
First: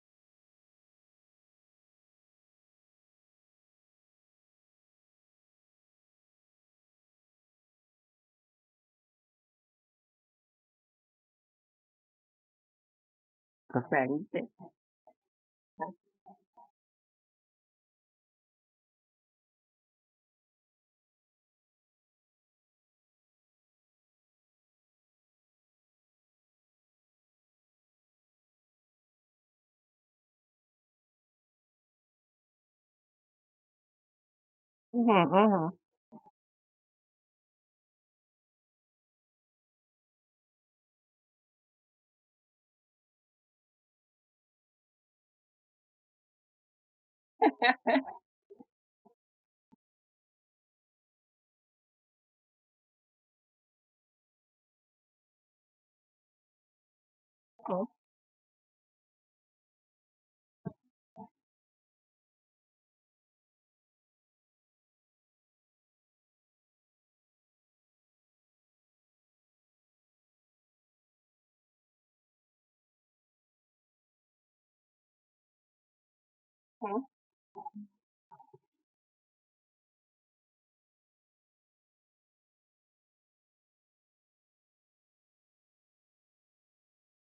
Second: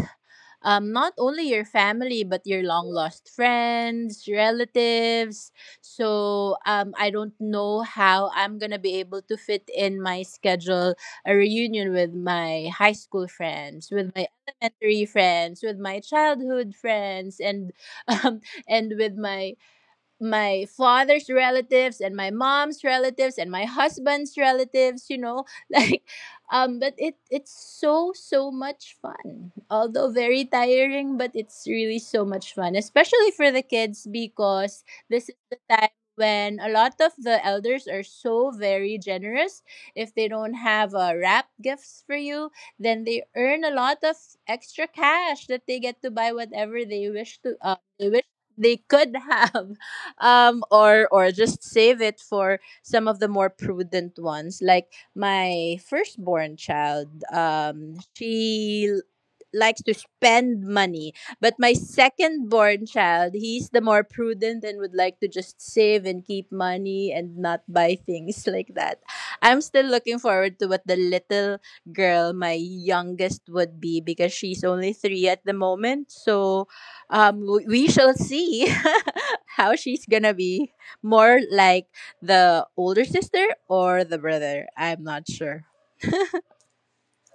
not only your family, but your long lost friends, relatives. So I don't know how I'm going to be able to fit in my schedule a reunion with my high school friends, with my Okay. elementary friends, with my childhood friends, and <laughs> um, and with my my father's relatives, and my mom's relatives, and my husband's relatives, you know. <laughs> like but it's so, so much fun. Although very tiring, but it's really so much fun, especially for the kids, because this is the time when a lot of the elders are so very generous. If they don't have wrap gifts for you, then they earn a lot of extra cash that they get to buy whatever they wish to, they wish they could <laughs> have, or just save it for some of the more prudent ones. Like my firstborn child, um, likes to spend money, but my secondborn child, he's the more prudent and would like to just save and keep money and not buy things <laughs> like that. I'm still looking forward to what the little girl, my youngest, would be because she's only three at the moment. So we shall see <laughs> how she's gonna be more like the older sister or the brother. I'm not sure.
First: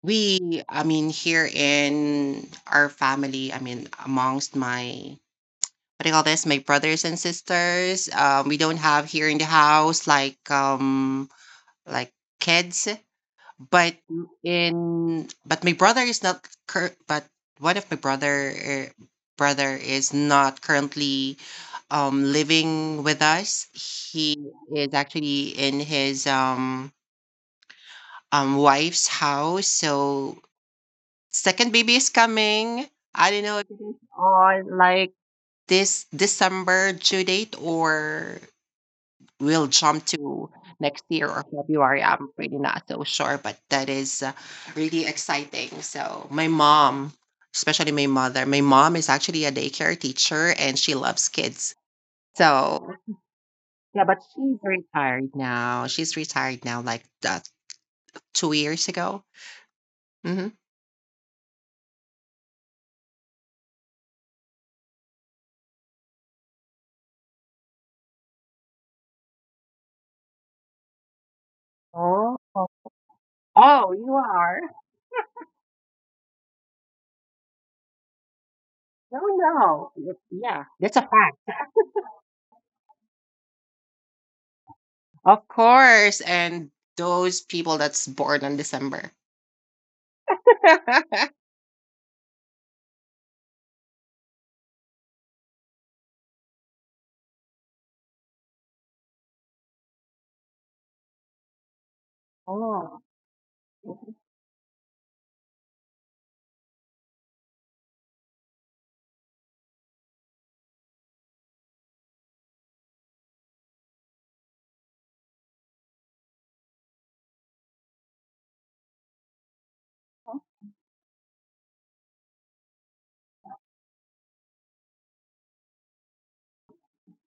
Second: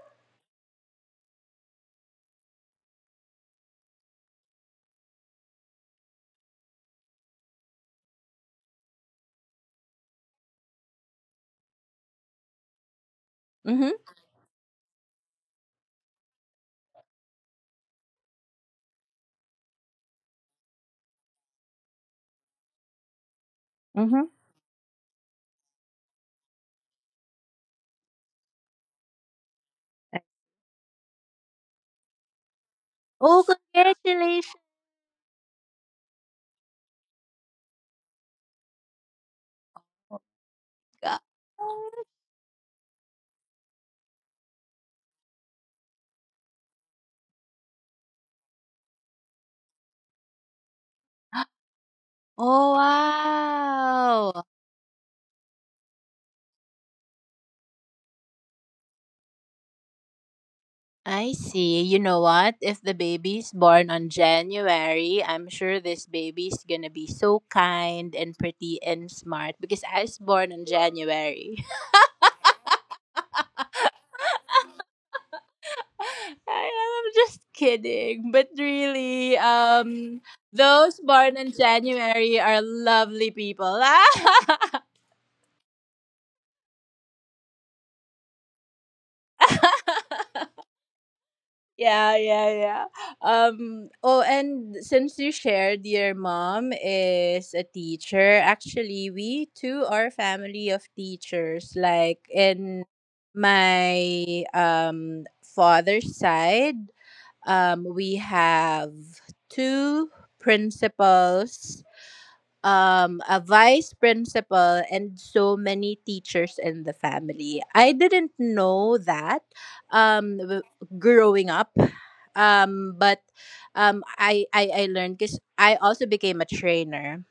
We, I mean, here in our family, I mean, amongst my, what do you call this? My brothers and sisters. We don't have here in the house like kids, Mm-hmm. but in but my brother is not cur- but one of my uh, brother is not currently living with us. Mm-hmm. He is actually in his wife's house. So second baby is coming. I don't Oh, know if it is congratulations. on like this December due date or we'll jump to next Ga- year or February. I'm really not so sure, but that is really exciting. So, my mom, especially my mother, my mom is actually a daycare teacher and she loves <gasps> kids. oh, So, yeah, but wow. she's retired now. She's retired now, like 2 years ago. Hmm. I see. You know what, if the baby's born on January, I'm sure this baby's gonna be so kind and pretty and smart, because I was born on January. Oh, oh, you are? I- I'm just kidding. But No, really, no. Yeah, that's those a fact. born in January are lovely people. <laughs> Of course. And those people that's born on December. <laughs> Yeah, yeah, yeah. Oh, and since you shared your mom is a teacher, actually, we too are a family of teachers. Like in Oh. my father's side, we have two principals, a vice principal, and so many teachers in the family. I didn't know that um, w- growing up, but I learned because I also became a trainer.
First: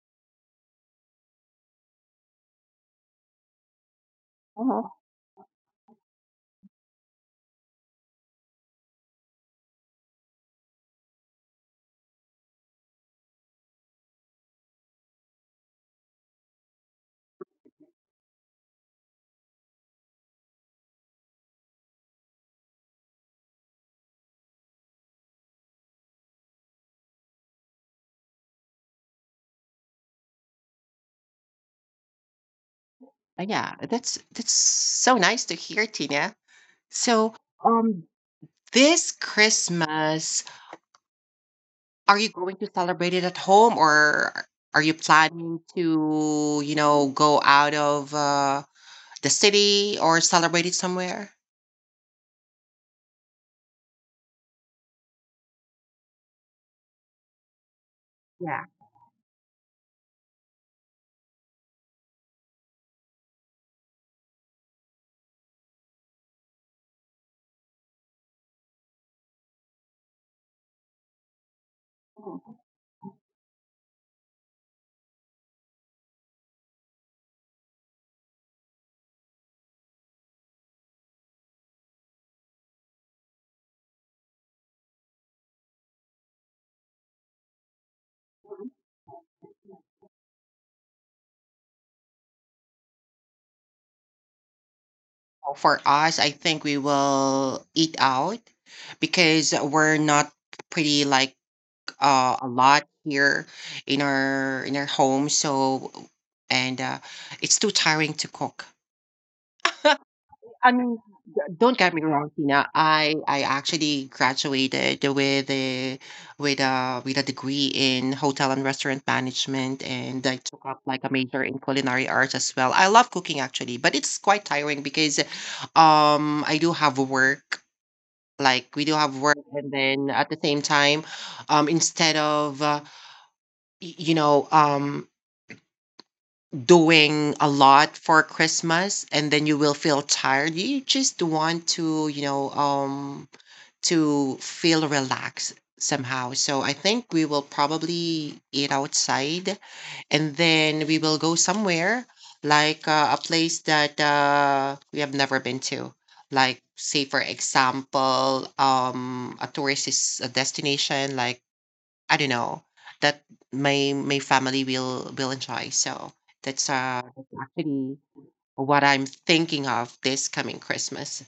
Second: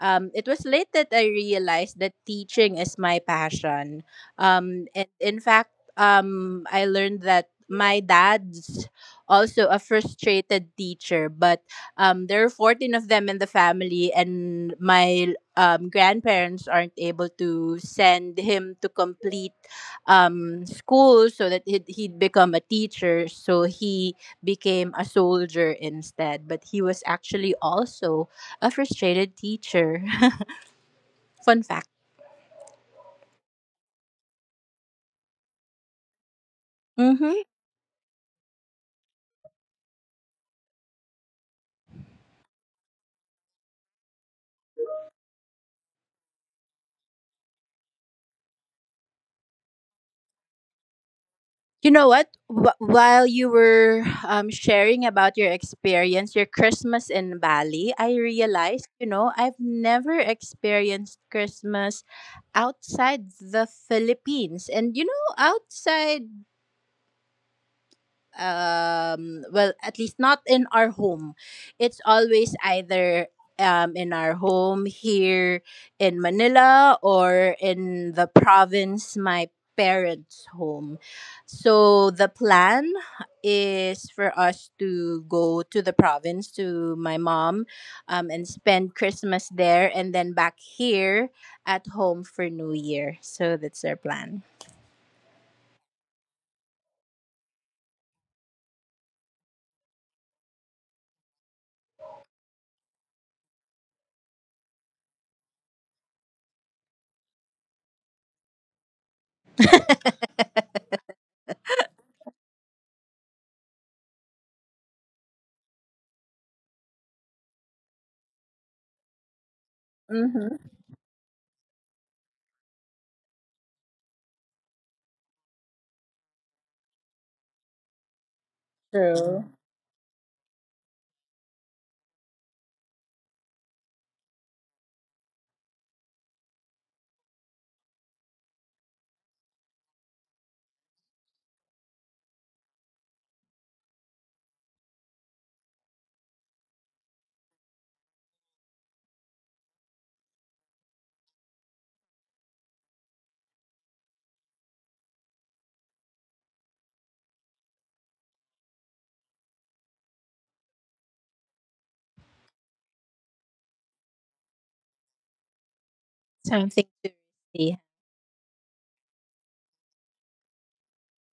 It was late that I realized that teaching is my passion. Uh-huh. And in fact, I learned that my dad's also a frustrated teacher, but there are 14 of them in the family, and my grandparents aren't able to send him to complete school so that he'd become a teacher. So he became a soldier instead, but he was actually also a frustrated teacher. <laughs> Fun fact. Yeah, that's so nice to hear, Tina. So, Mm-hmm. um, this Christmas, are you going to celebrate it at home, or are you planning to, you know, go out of the city or celebrate it somewhere? You know what? While you were sharing about your experience, your Christmas in Bali, I Yeah. realized, you know, I've never experienced Christmas outside the Philippines. And, you know, outside, well, at least not in our home. It's always either in our home here in Manila or in the province, my parents' home. So the plan is for us to go to the province, to my mom, and Mhm. spend Christmas there, and then back here at home for New Year. So that's our plan. For us, I think we will eat out because we're not pretty like a lot here in our home. So and it's too tiring to cook. <laughs> Mm-hmm. I mean, don't get me wrong, Tina. I actually graduated with a with a degree in hotel and restaurant management, and I took up like a major in culinary arts as well. I love cooking actually, but it's quite tiring because, I do have work. Like we do have work, True. and then at the same time, instead of you know, doing a lot for Christmas and then you will feel tired. You just want to, you know, to feel relaxed somehow. So I think we will probably eat outside and then we will go somewhere like a place that we have never been to. Like, say, for example, a a destination like I don't know, that my family will enjoy. So Something to that's see. actually what I'm thinking of this coming Christmas.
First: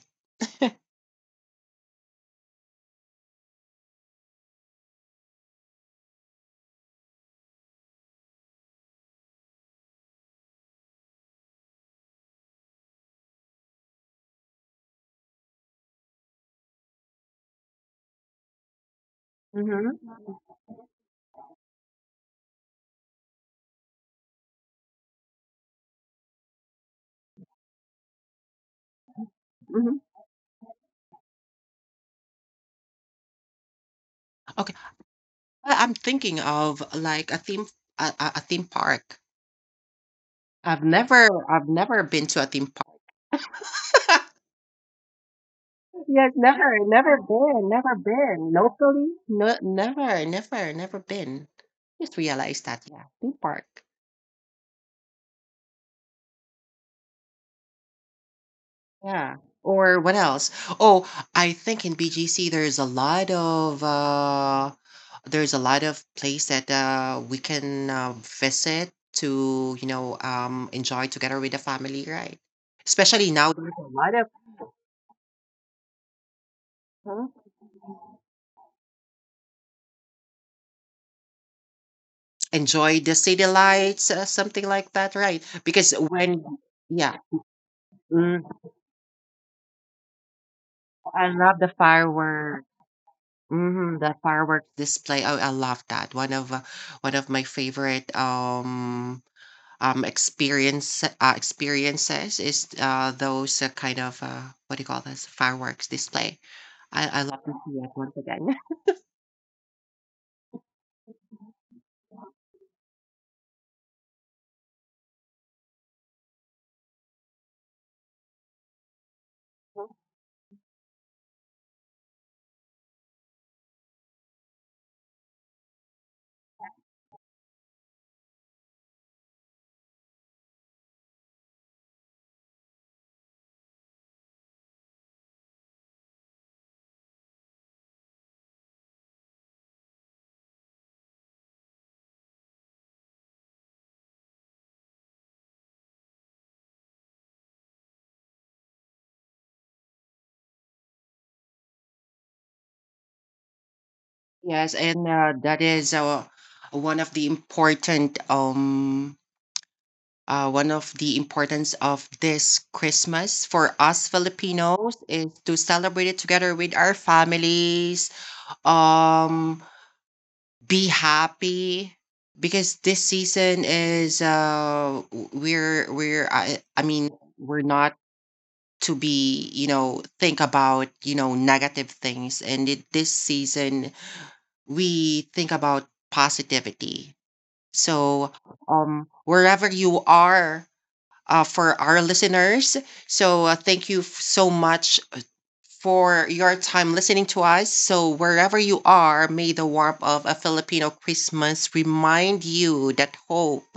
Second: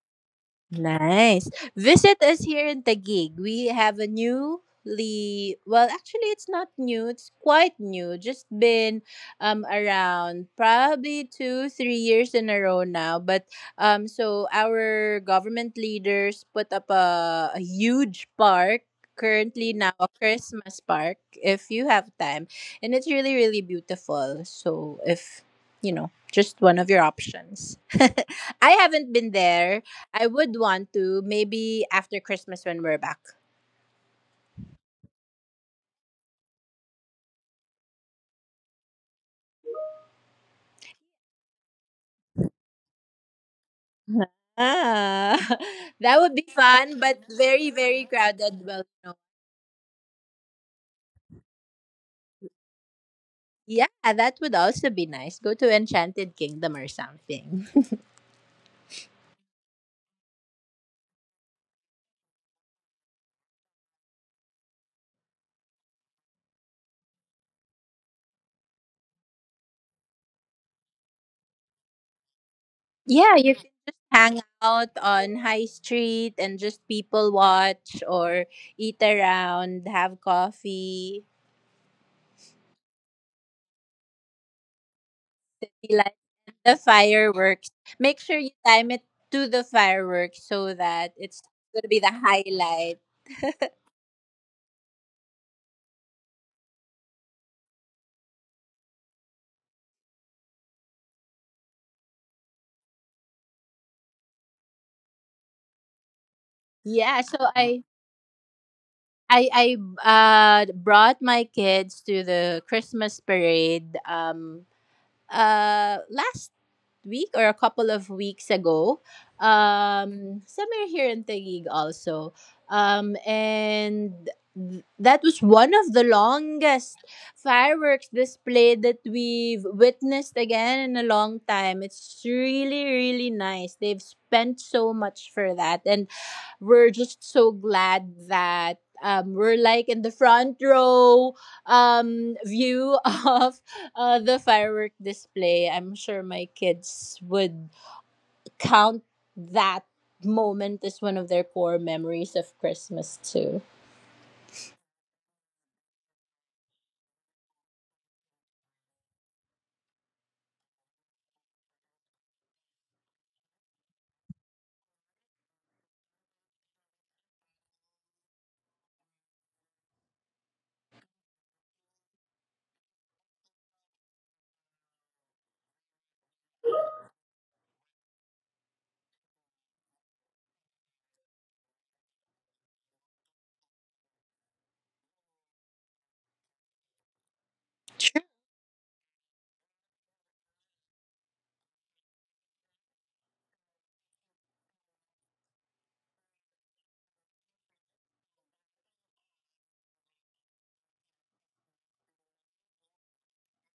Nice. Visit us here in Taguig. We have a newly, well, actually, it's not new. It's quite new. Just been around probably two, 3 years in a row now. But so our government leaders put up a huge park, currently now Mhm. a Christmas park. If you have time, and it's really, really beautiful. So if, you know, just one of your options. <laughs> I haven't been there. Mhm. I would want to maybe after Christmas when we're back. Okay, I- I'm thinking of like a theme, a theme park. I've never been to a theme park. <laughs> Ah, <laughs> that Yes, would be never, fun, but never been, very, never very been crowded. Well, locally. no. No, never, never, never been. Just realized that. Yeah, theme park. Yeah, that would also be nice. Go to Enchanted Kingdom or something. <laughs> Yeah. Or what else? Oh, I think in BGC there's a lot of there's a lot of place that we can visit to, you know, enjoy together with the family, right? Especially Yeah, now you there's can a just lot of. hang out on High Street and just people Mhm. watch or eat around, have coffee, Enjoy the city lights, something like that, right? Because see like when the yeah, fireworks. Make mm, sure you time it to the fireworks so that I it's love the going to be the firework. highlight. Hmm, the firework display. Oh, I love that. One of my favorite experiences is those kind of what do you call this, fireworks display. I Yeah, so love to see I it once again. I I brought my kids to the Christmas parade, last week or a couple of weeks ago. Um, somewhere here in Taguig also. Um, and that was one of the longest fireworks display that we've witnessed again in a long time. It's really, really nice. They've spent so much for that, and we're just so glad that we're like in the front row view <laughs> of the firework display. I'm sure my kids would count that moment as one of their core memories of Christmas too. <laughs> Yes, and that is one of the important um one of the importance of this Christmas for us Filipinos is to celebrate it together with our families. Um, be happy because this season is w- we're I mean, we're not to, be you know, think about, you know, negative things. And it, this season we think about positivity. So wherever you are, for our listeners. So thank you so much for your time listening to us. So wherever you are, may the warmth of a Filipino Christmas remind you that hope,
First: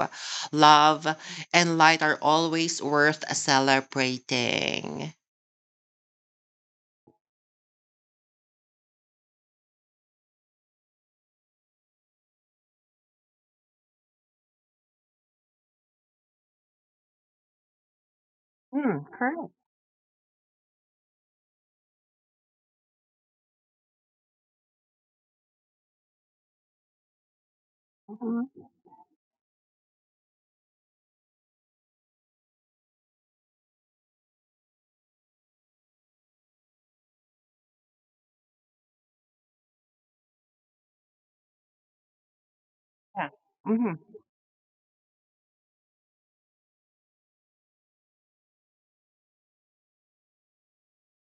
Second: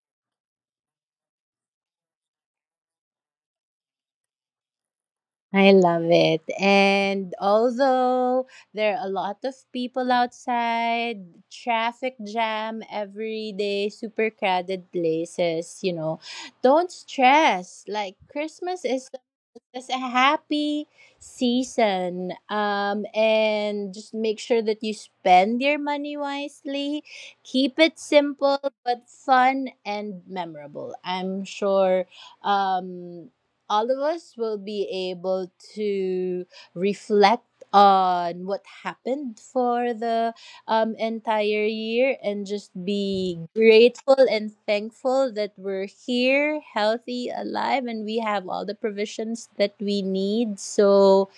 love, and light are always worth celebrating. I love it. And although there are a lot of people outside, traffic jam every day, super crowded places, you know, don't stress. Like Christmas Mm, correct. is a happy season. And just make sure that you spend your money wisely. Keep it simple Hmm. but fun and memorable. I'm sure um all of us will be able to reflect on what happened for the entire year and just Yeah. be Hmm. grateful and thankful that we're here, healthy, alive, and we have all the provisions that we need. So,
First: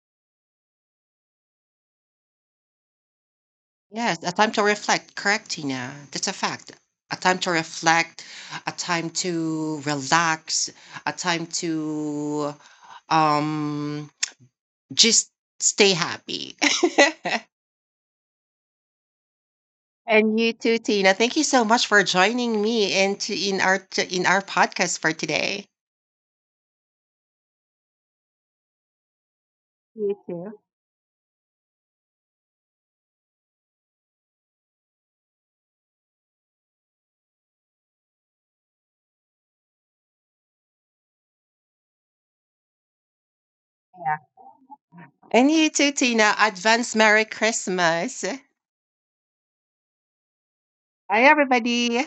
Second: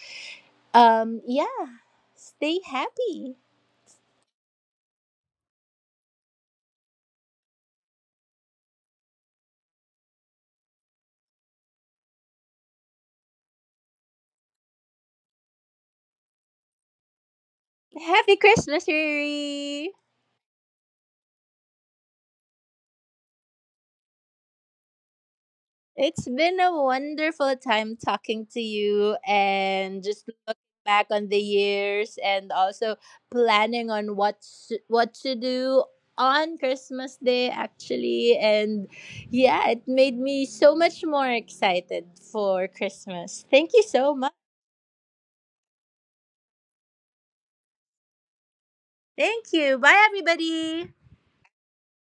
yeah, stay happy. Yes, a time to reflect. Correct, Tina. That's a fact. A time to reflect, a time to relax, a time to um just stay happy. Happy Christmas, Riri! <laughs> And you too, Tina, thank you so much for joining me and to in our podcast for today. It's been a wonderful time talking to you and You just too. looking back on the years, and also planning on what what to do on Christmas Day, actually. And yeah, it made me so much more excited for Christmas. Thank you so Yeah. much. And you too, Tina, advance merry christmas. Thank you. Bye everybody. Bye, everybody.